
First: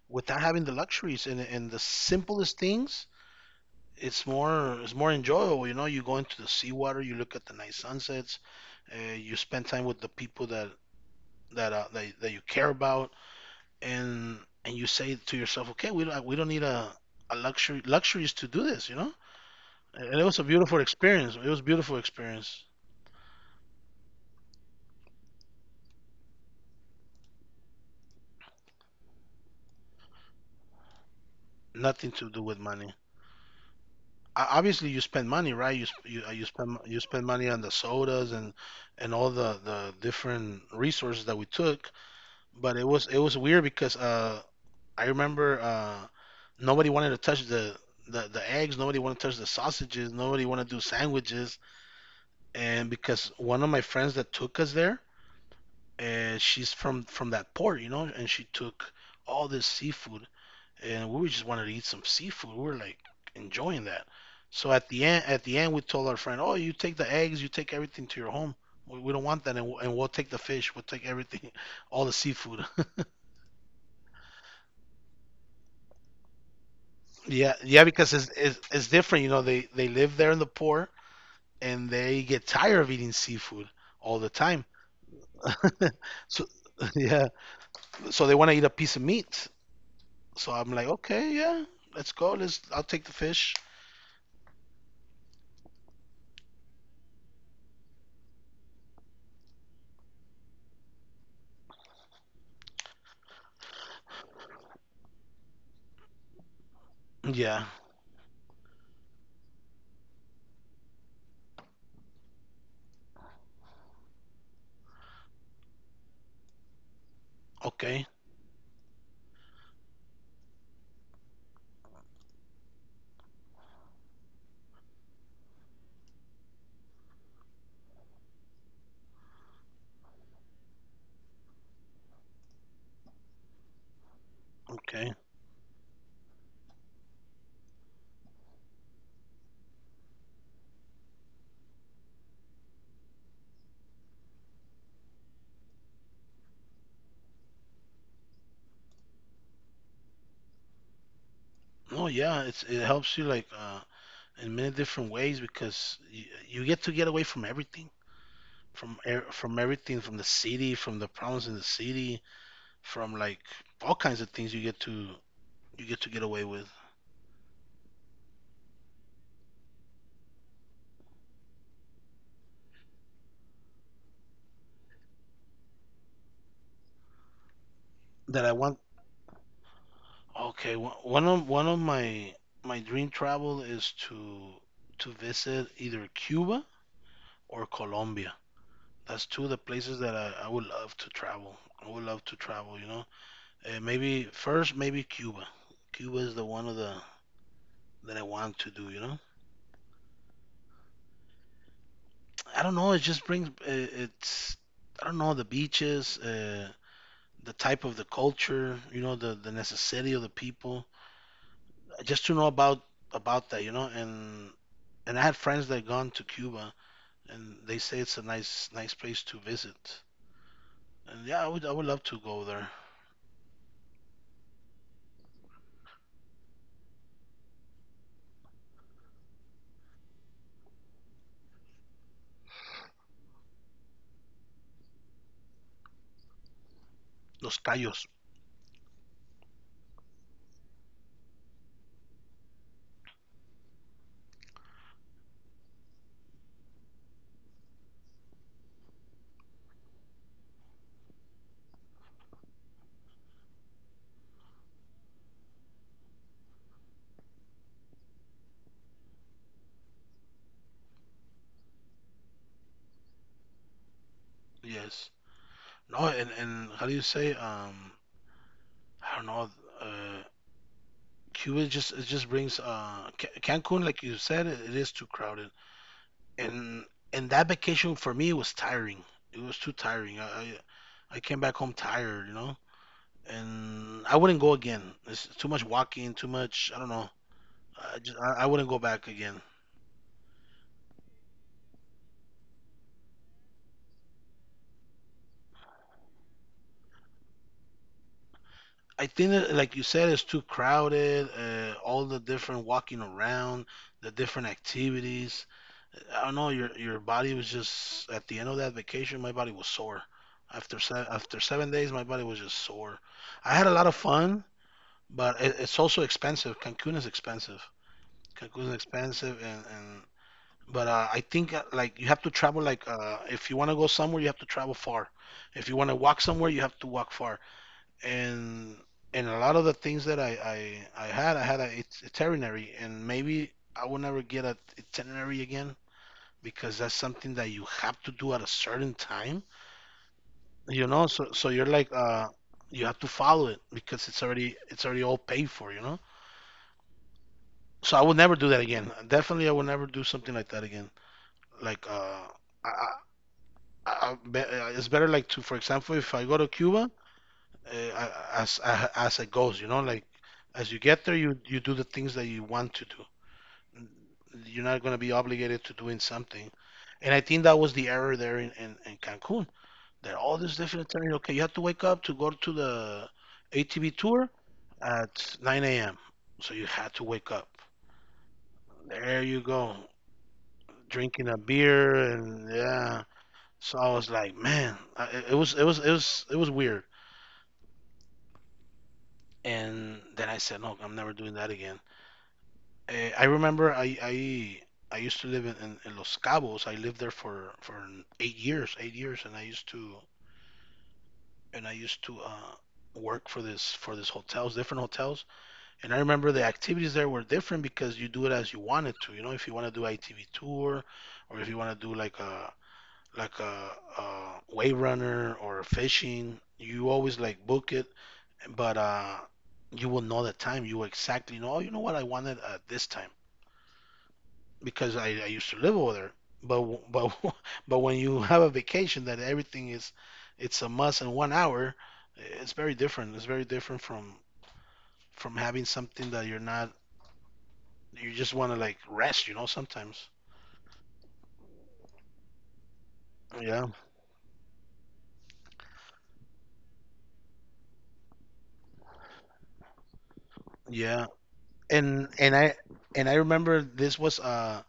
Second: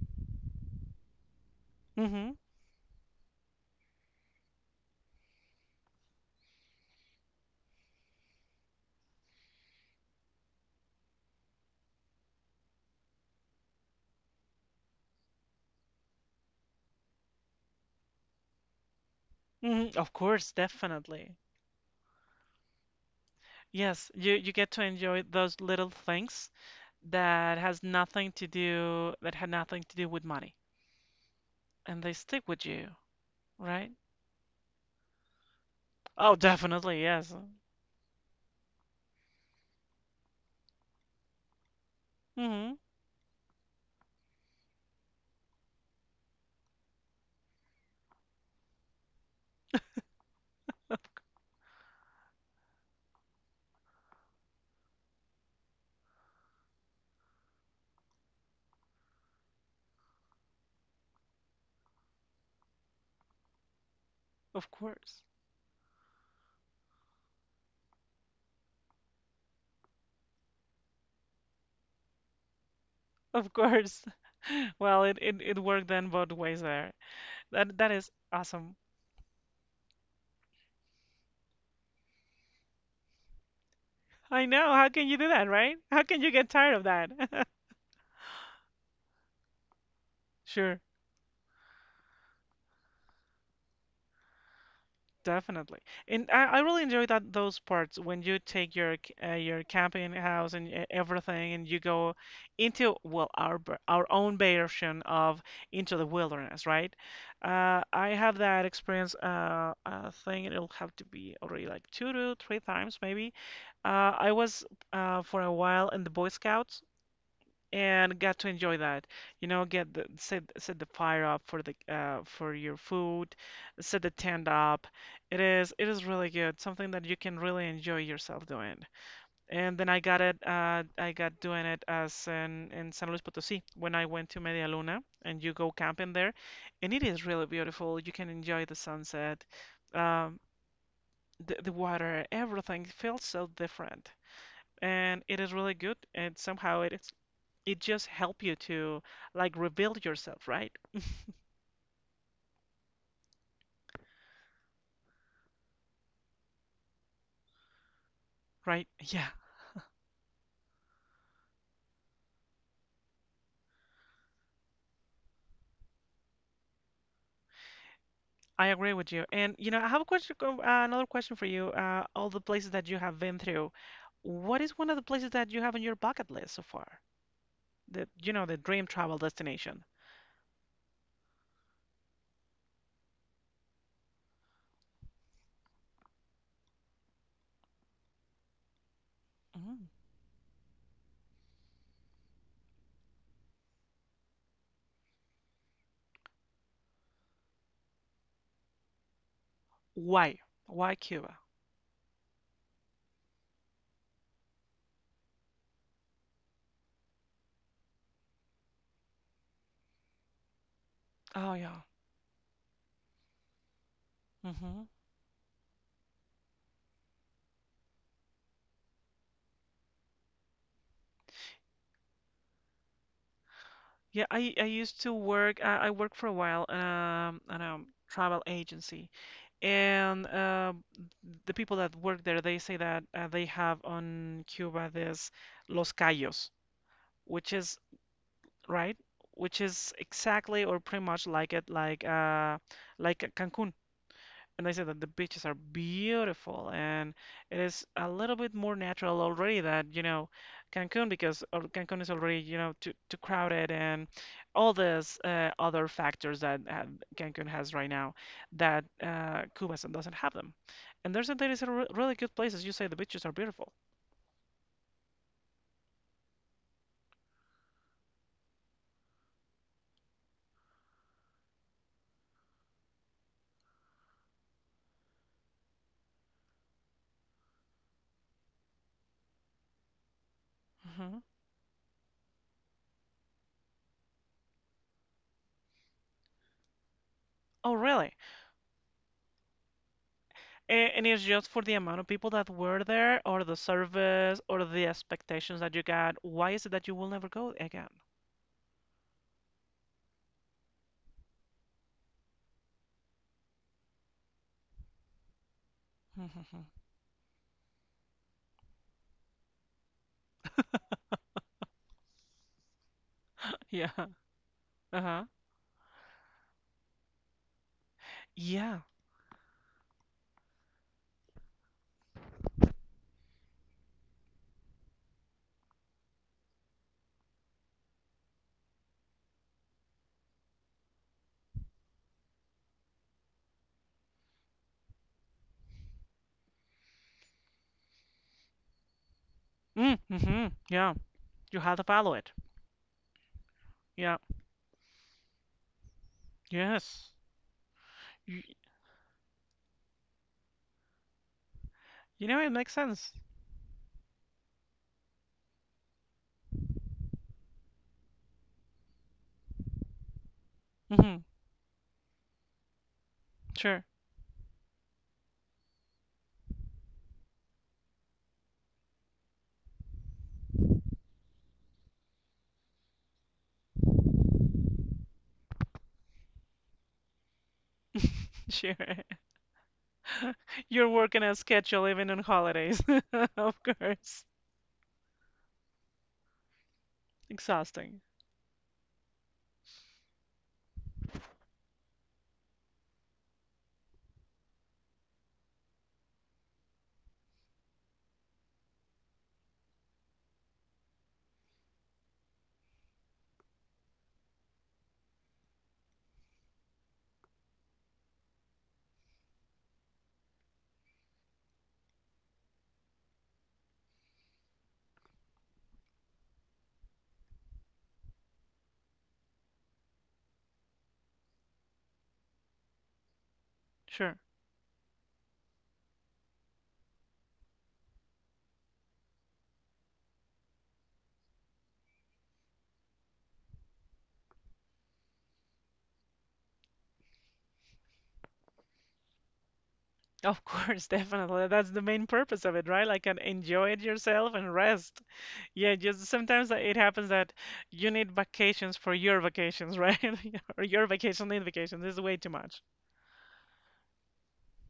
[SPEAKER 2] without having the luxuries, and the
[SPEAKER 1] hmm
[SPEAKER 2] simplest things it's more enjoyable. You know, you go into the seawater, you look at the nice sunsets, you spend time with the people that that that, that you care about, and and you say to yourself, okay, we don't need a luxury luxuries to do this. You know,
[SPEAKER 1] Of
[SPEAKER 2] and it was a
[SPEAKER 1] course,
[SPEAKER 2] beautiful experience.
[SPEAKER 1] definitely.
[SPEAKER 2] It was a beautiful experience.
[SPEAKER 1] Yes, you get to enjoy those little things that has nothing to do that had nothing to do with money, and
[SPEAKER 2] Nothing
[SPEAKER 1] they
[SPEAKER 2] to do
[SPEAKER 1] stick
[SPEAKER 2] with
[SPEAKER 1] with
[SPEAKER 2] money.
[SPEAKER 1] you. Right?
[SPEAKER 2] O- Obviously, you spend money, right? You,
[SPEAKER 1] Oh,
[SPEAKER 2] you
[SPEAKER 1] definitely,
[SPEAKER 2] spend
[SPEAKER 1] yes.
[SPEAKER 2] money on the sodas and all the different resources that we took. But
[SPEAKER 1] hmm
[SPEAKER 2] it was weird because I remember nobody wanted to touch the eggs. Nobody wanted to touch the sausages. Nobody wanted to do sandwiches. And because one of my friends that took us there, and she's from that port, you know, and she took all this seafood, and we just wanted to eat some seafood. We were like enjoying that.
[SPEAKER 1] Of
[SPEAKER 2] So
[SPEAKER 1] course.
[SPEAKER 2] at the end, we told our friend, "Oh, you take the eggs, you take everything to your home. We don't want that, and we'll take the fish, we'll take everything, [LAUGHS] all the seafood."
[SPEAKER 1] Of course. [LAUGHS] Well, it worked then both ways there.
[SPEAKER 2] Yeah,
[SPEAKER 1] That
[SPEAKER 2] yeah,
[SPEAKER 1] that is
[SPEAKER 2] because
[SPEAKER 1] awesome.
[SPEAKER 2] it's different. You know, they live there in the poor, and they get tired of eating seafood all the
[SPEAKER 1] I
[SPEAKER 2] time.
[SPEAKER 1] know. How can you do that, right? How can
[SPEAKER 2] [LAUGHS]
[SPEAKER 1] you
[SPEAKER 2] So
[SPEAKER 1] get tired of
[SPEAKER 2] [LAUGHS] yeah,
[SPEAKER 1] that? [LAUGHS]
[SPEAKER 2] so they want to eat a piece of meat. So I'm
[SPEAKER 1] Sure.
[SPEAKER 2] like, okay, yeah, let's go. Let's I'll take the fish.
[SPEAKER 1] Definitely, and I really enjoy that those parts when you take your your camping house and everything, and you go into well our our own version of into the wilderness, right?
[SPEAKER 2] Yeah,
[SPEAKER 1] I have that experience. Thing it'll have to be already like 2 to 3 times maybe. I was for a while in the Boy Scouts,
[SPEAKER 2] okay,
[SPEAKER 1] and got to enjoy that. You know, get the set the fire up for the for your food, set the tent up. It is really good, something that you can really enjoy yourself doing. And then I got it I got doing it as in San Luis Potosí when I went to Media Luna
[SPEAKER 2] okay.
[SPEAKER 1] and you go camping there, and it is really beautiful. You can enjoy the sunset, um, the water, everything feels so different. And it is really good, and somehow it is it just help you to like rebuild yourself, right?
[SPEAKER 2] No, yeah, it helps you like in many different ways because you get to get away from everything,
[SPEAKER 1] Right? Yeah,
[SPEAKER 2] from everything, from the city, from the problems in the city, from like all kinds of things you get to get away with.
[SPEAKER 1] I agree with you. And you know, I have a question, another question for you. All the places that you have been through, what is one of the places that you have on your bucket list so far? The,
[SPEAKER 2] That I
[SPEAKER 1] the
[SPEAKER 2] want.
[SPEAKER 1] dream travel destination.
[SPEAKER 2] Okay, one of my dream travel is to visit either Cuba or Colombia. That's two of the
[SPEAKER 1] Mm.
[SPEAKER 2] places that I would love to travel. I would love to travel. Maybe first, maybe Cuba. Cuba is the one of the that I want to do.
[SPEAKER 1] Why? Why Cuba?
[SPEAKER 2] I don't know. It just brings it's I don't know the beaches, the type of the culture, the necessity of the people.
[SPEAKER 1] Oh yeah.
[SPEAKER 2] Just to know about that. And
[SPEAKER 1] Hmm.
[SPEAKER 2] and I had friends that gone to Cuba, and they say it's a nice place to visit. And yeah, I would love to go there.
[SPEAKER 1] Yeah, I used to work. I worked for a while at a travel agency, and the people that work there they say that they have on Cuba this Los Cayos, which
[SPEAKER 2] Los
[SPEAKER 1] is
[SPEAKER 2] Cayos,
[SPEAKER 1] right, which is exactly or pretty much like it, like Cancun. And I said that the beaches are beautiful, and it is a little bit more natural already that, you know, Cancun, because Cancun is already, you know, too crowded and all these other factors that Cancun has right now that Cuba doesn't have them. And there is a re really good place, as you say, the beaches are beautiful.
[SPEAKER 2] yes. No, and how do you say? I don't know. Uh, Cuba just brings Cancun, like you said, it is too crowded, and and that vacation for me was tiring. It was too tiring. I
[SPEAKER 1] Hmm.
[SPEAKER 2] came back home tired. And I wouldn't go again. It's too much walking, too much. I don't know.
[SPEAKER 1] Oh,
[SPEAKER 2] I
[SPEAKER 1] really?
[SPEAKER 2] just I, I wouldn't go back again.
[SPEAKER 1] A- And it's just for the amount of people that were there, or the service, or the expectations that you got. Why is it that you will never go again?
[SPEAKER 2] I think that, like you said, it's too crowded. All the different walking around, the different activities. I don't know. Your
[SPEAKER 1] [LAUGHS]
[SPEAKER 2] your body was just at the end of that vacation. My body was sore. After 7 days, my body was just sore. I had a lot
[SPEAKER 1] Yeah.
[SPEAKER 2] of fun,
[SPEAKER 1] Uh-huh.
[SPEAKER 2] but it's also expensive. Cancun is expensive. Cancun is
[SPEAKER 1] Yeah.
[SPEAKER 2] expensive, and But I think like you have to travel like if you want to go somewhere, you have to travel far. If you want to walk somewhere, you have to walk far. And and a lot of the things that I had a itinerary, and maybe I will never get a itinerary again because that's something that you have to do at a certain time.
[SPEAKER 1] Mm, hmm
[SPEAKER 2] You
[SPEAKER 1] Yeah.
[SPEAKER 2] know, so
[SPEAKER 1] You
[SPEAKER 2] you're
[SPEAKER 1] have to
[SPEAKER 2] like
[SPEAKER 1] follow it.
[SPEAKER 2] you have to follow it because
[SPEAKER 1] Yeah.
[SPEAKER 2] it's already all paid for, you know?
[SPEAKER 1] Yes.
[SPEAKER 2] So I will never
[SPEAKER 1] You,
[SPEAKER 2] do that again. Definitely I will never do something like that again. Like uh
[SPEAKER 1] you know, it makes
[SPEAKER 2] I,
[SPEAKER 1] sense.
[SPEAKER 2] it's better like to, for example, if I go to Cuba, as it goes, you know, like as you get there,
[SPEAKER 1] Mm-hmm.
[SPEAKER 2] you do the things that you want to do.
[SPEAKER 1] Sure.
[SPEAKER 2] You're not going to be obligated to doing something. And I think that was the error there in Cancun. That all this different time, okay, you have to wake up to go to the ATV tour at 9 a.m. So you had to wake up.
[SPEAKER 1] [LAUGHS] Sure.
[SPEAKER 2] There you go,
[SPEAKER 1] [LAUGHS] You're working
[SPEAKER 2] drinking
[SPEAKER 1] a
[SPEAKER 2] a
[SPEAKER 1] schedule
[SPEAKER 2] beer
[SPEAKER 1] even on
[SPEAKER 2] and
[SPEAKER 1] holidays.
[SPEAKER 2] yeah.
[SPEAKER 1] [LAUGHS] Of
[SPEAKER 2] So I was
[SPEAKER 1] course.
[SPEAKER 2] like, man, it was it was it was it was weird.
[SPEAKER 1] Exhausting.
[SPEAKER 2] And then I said, no, I'm never doing that again. I remember I used to live in Los Cabos. I lived there for 8 years, 8 years, and I used to work for this hotels, different hotels. And I remember the activities there were different because you do it as you wanted to. You know, if you want to do ITV tour, or if you want to do like a, a wave runner or fishing, you always like book it but you will know the time. You will exactly know. Oh, you know what I wanted at this time
[SPEAKER 1] Sure.
[SPEAKER 2] because I used to live over there. But but [LAUGHS] but when you have a vacation that everything is, it's a must in 1 hour. It's very different. It's very different from having something that you're not. You just want to like rest. You know sometimes.
[SPEAKER 1] Of course, [LAUGHS] definitely. That's the main purpose of it, right? Like, and
[SPEAKER 2] Yeah,
[SPEAKER 1] enjoy it yourself and rest. Yeah, just sometimes it happens that you need vacations for your vacations, right? [LAUGHS] Or your
[SPEAKER 2] yeah.
[SPEAKER 1] vacation need vacations. This is
[SPEAKER 2] And
[SPEAKER 1] way too
[SPEAKER 2] and I
[SPEAKER 1] much.
[SPEAKER 2] and I remember this was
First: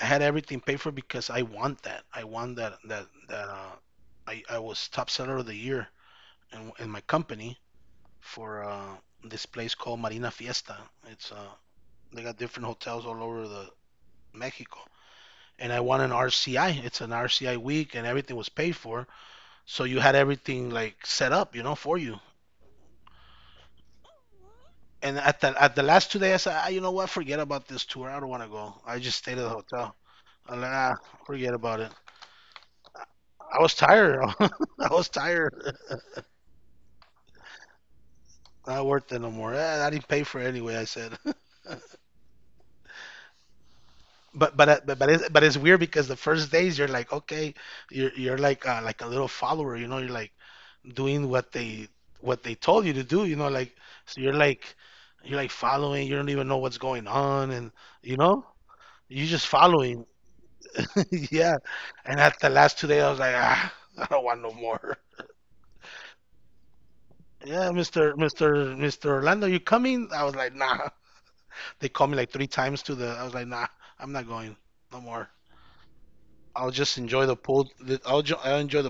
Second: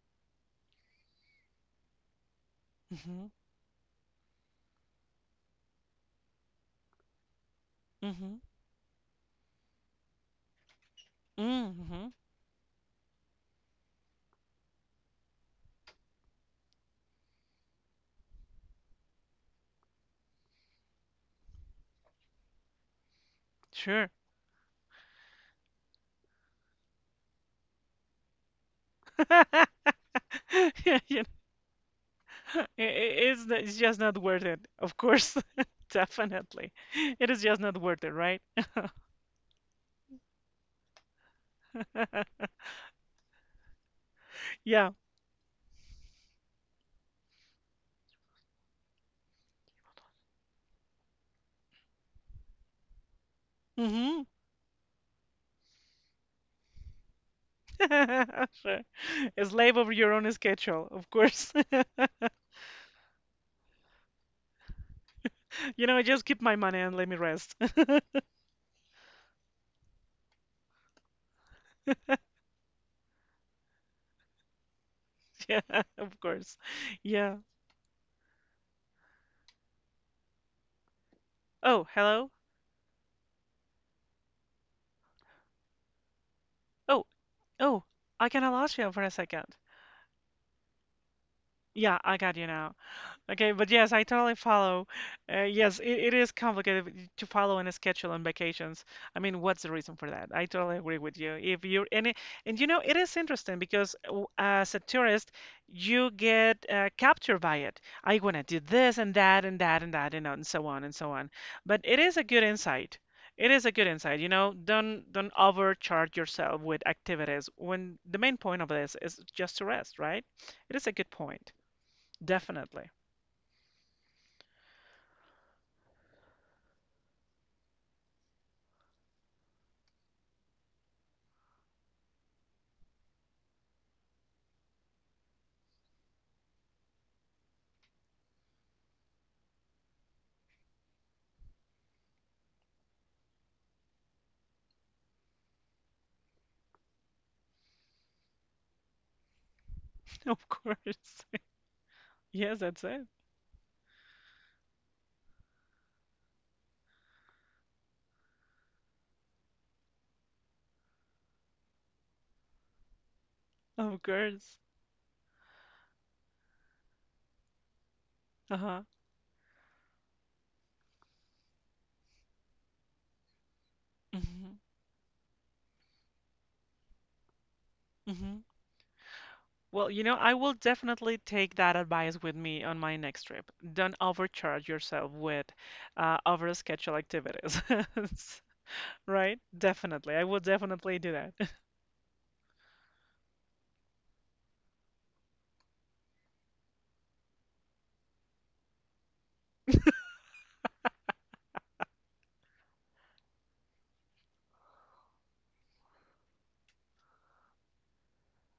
[SPEAKER 2] I had everything paid for because I want that I want that that
[SPEAKER 1] Mm-hmm.
[SPEAKER 2] that uh I I was top seller of the year in my company
[SPEAKER 1] Mm-hmm.
[SPEAKER 2] for this place called Marina Fiesta. It's
[SPEAKER 1] Mm-hmm.
[SPEAKER 2] they got different hotels all over the Mexico, and I won an RCI. It's an RCI week, and everything was paid for, so you had everything like set up, for you.
[SPEAKER 1] Sure.
[SPEAKER 2] And at the last 2 days, I said, ah, you know what, forget about this tour. I don't want to go. I just stayed at the
[SPEAKER 1] [LAUGHS]
[SPEAKER 2] hotel. I'm like, ah,
[SPEAKER 1] Yeah,
[SPEAKER 2] forget about it.
[SPEAKER 1] i- i- it's n-
[SPEAKER 2] I was
[SPEAKER 1] it's just not
[SPEAKER 2] tired. [LAUGHS]
[SPEAKER 1] worth it.
[SPEAKER 2] I
[SPEAKER 1] Of
[SPEAKER 2] was
[SPEAKER 1] course,
[SPEAKER 2] tired.
[SPEAKER 1] [LAUGHS] definitely, it is just not worth it, right?
[SPEAKER 2] [LAUGHS] Not worth it no more. I didn't pay for it anyway. I said. [LAUGHS]
[SPEAKER 1] [LAUGHS]
[SPEAKER 2] But but uh,
[SPEAKER 1] Yeah.
[SPEAKER 2] but but it's, but it's weird because the first days you're like okay you're like a little follower, you're like doing what they told you to do, like so
[SPEAKER 1] Hmm.
[SPEAKER 2] you're like you're like following. You don't even know what's going on, and you know,
[SPEAKER 1] [LAUGHS] Sure.
[SPEAKER 2] you're
[SPEAKER 1] A
[SPEAKER 2] just
[SPEAKER 1] slave of
[SPEAKER 2] following.
[SPEAKER 1] your own schedule,
[SPEAKER 2] [LAUGHS]
[SPEAKER 1] of course.
[SPEAKER 2] Yeah,
[SPEAKER 1] [LAUGHS]
[SPEAKER 2] and at the last 2 days I was like, ah, [LAUGHS] I don't want no more.
[SPEAKER 1] You know, just keep my money and let me
[SPEAKER 2] [LAUGHS]
[SPEAKER 1] rest.
[SPEAKER 2] Yeah.
[SPEAKER 1] [LAUGHS]
[SPEAKER 2] Mr. Orlando, you coming? I was like, nah. [LAUGHS] They called me like three times to the I was like, nah. I'm not going no more.
[SPEAKER 1] Yeah, of course.
[SPEAKER 2] I'll just enjoy the
[SPEAKER 1] Yeah.
[SPEAKER 2] pool, I'll enjoy
[SPEAKER 1] Oh, hello. Oh, oh, I kind of lost you for a second. Yeah, I got you now. Okay, but yes, I totally follow. Yes, it is complicated to follow and schedule on vacations. I mean, what's the reason for that? I totally agree with you. If you're and and you know, it is interesting because w- as a tourist, you get captured by it. I want to do this and that and that and that and so on and so on. But it is a good insight. It is a good insight. You know, don't overcharge yourself with activities when the main point of this is just to rest, right? It is a good point, definitely. Of course. [LAUGHS] Yes, that's it. Of course. Uh-huh. Hmm. Hmm. Well, you know, I will definitely take that advice with me on my next trip. Don't overcharge yourself with overscheduled activities. [LAUGHS] Right? Definitely. I will definitely do that.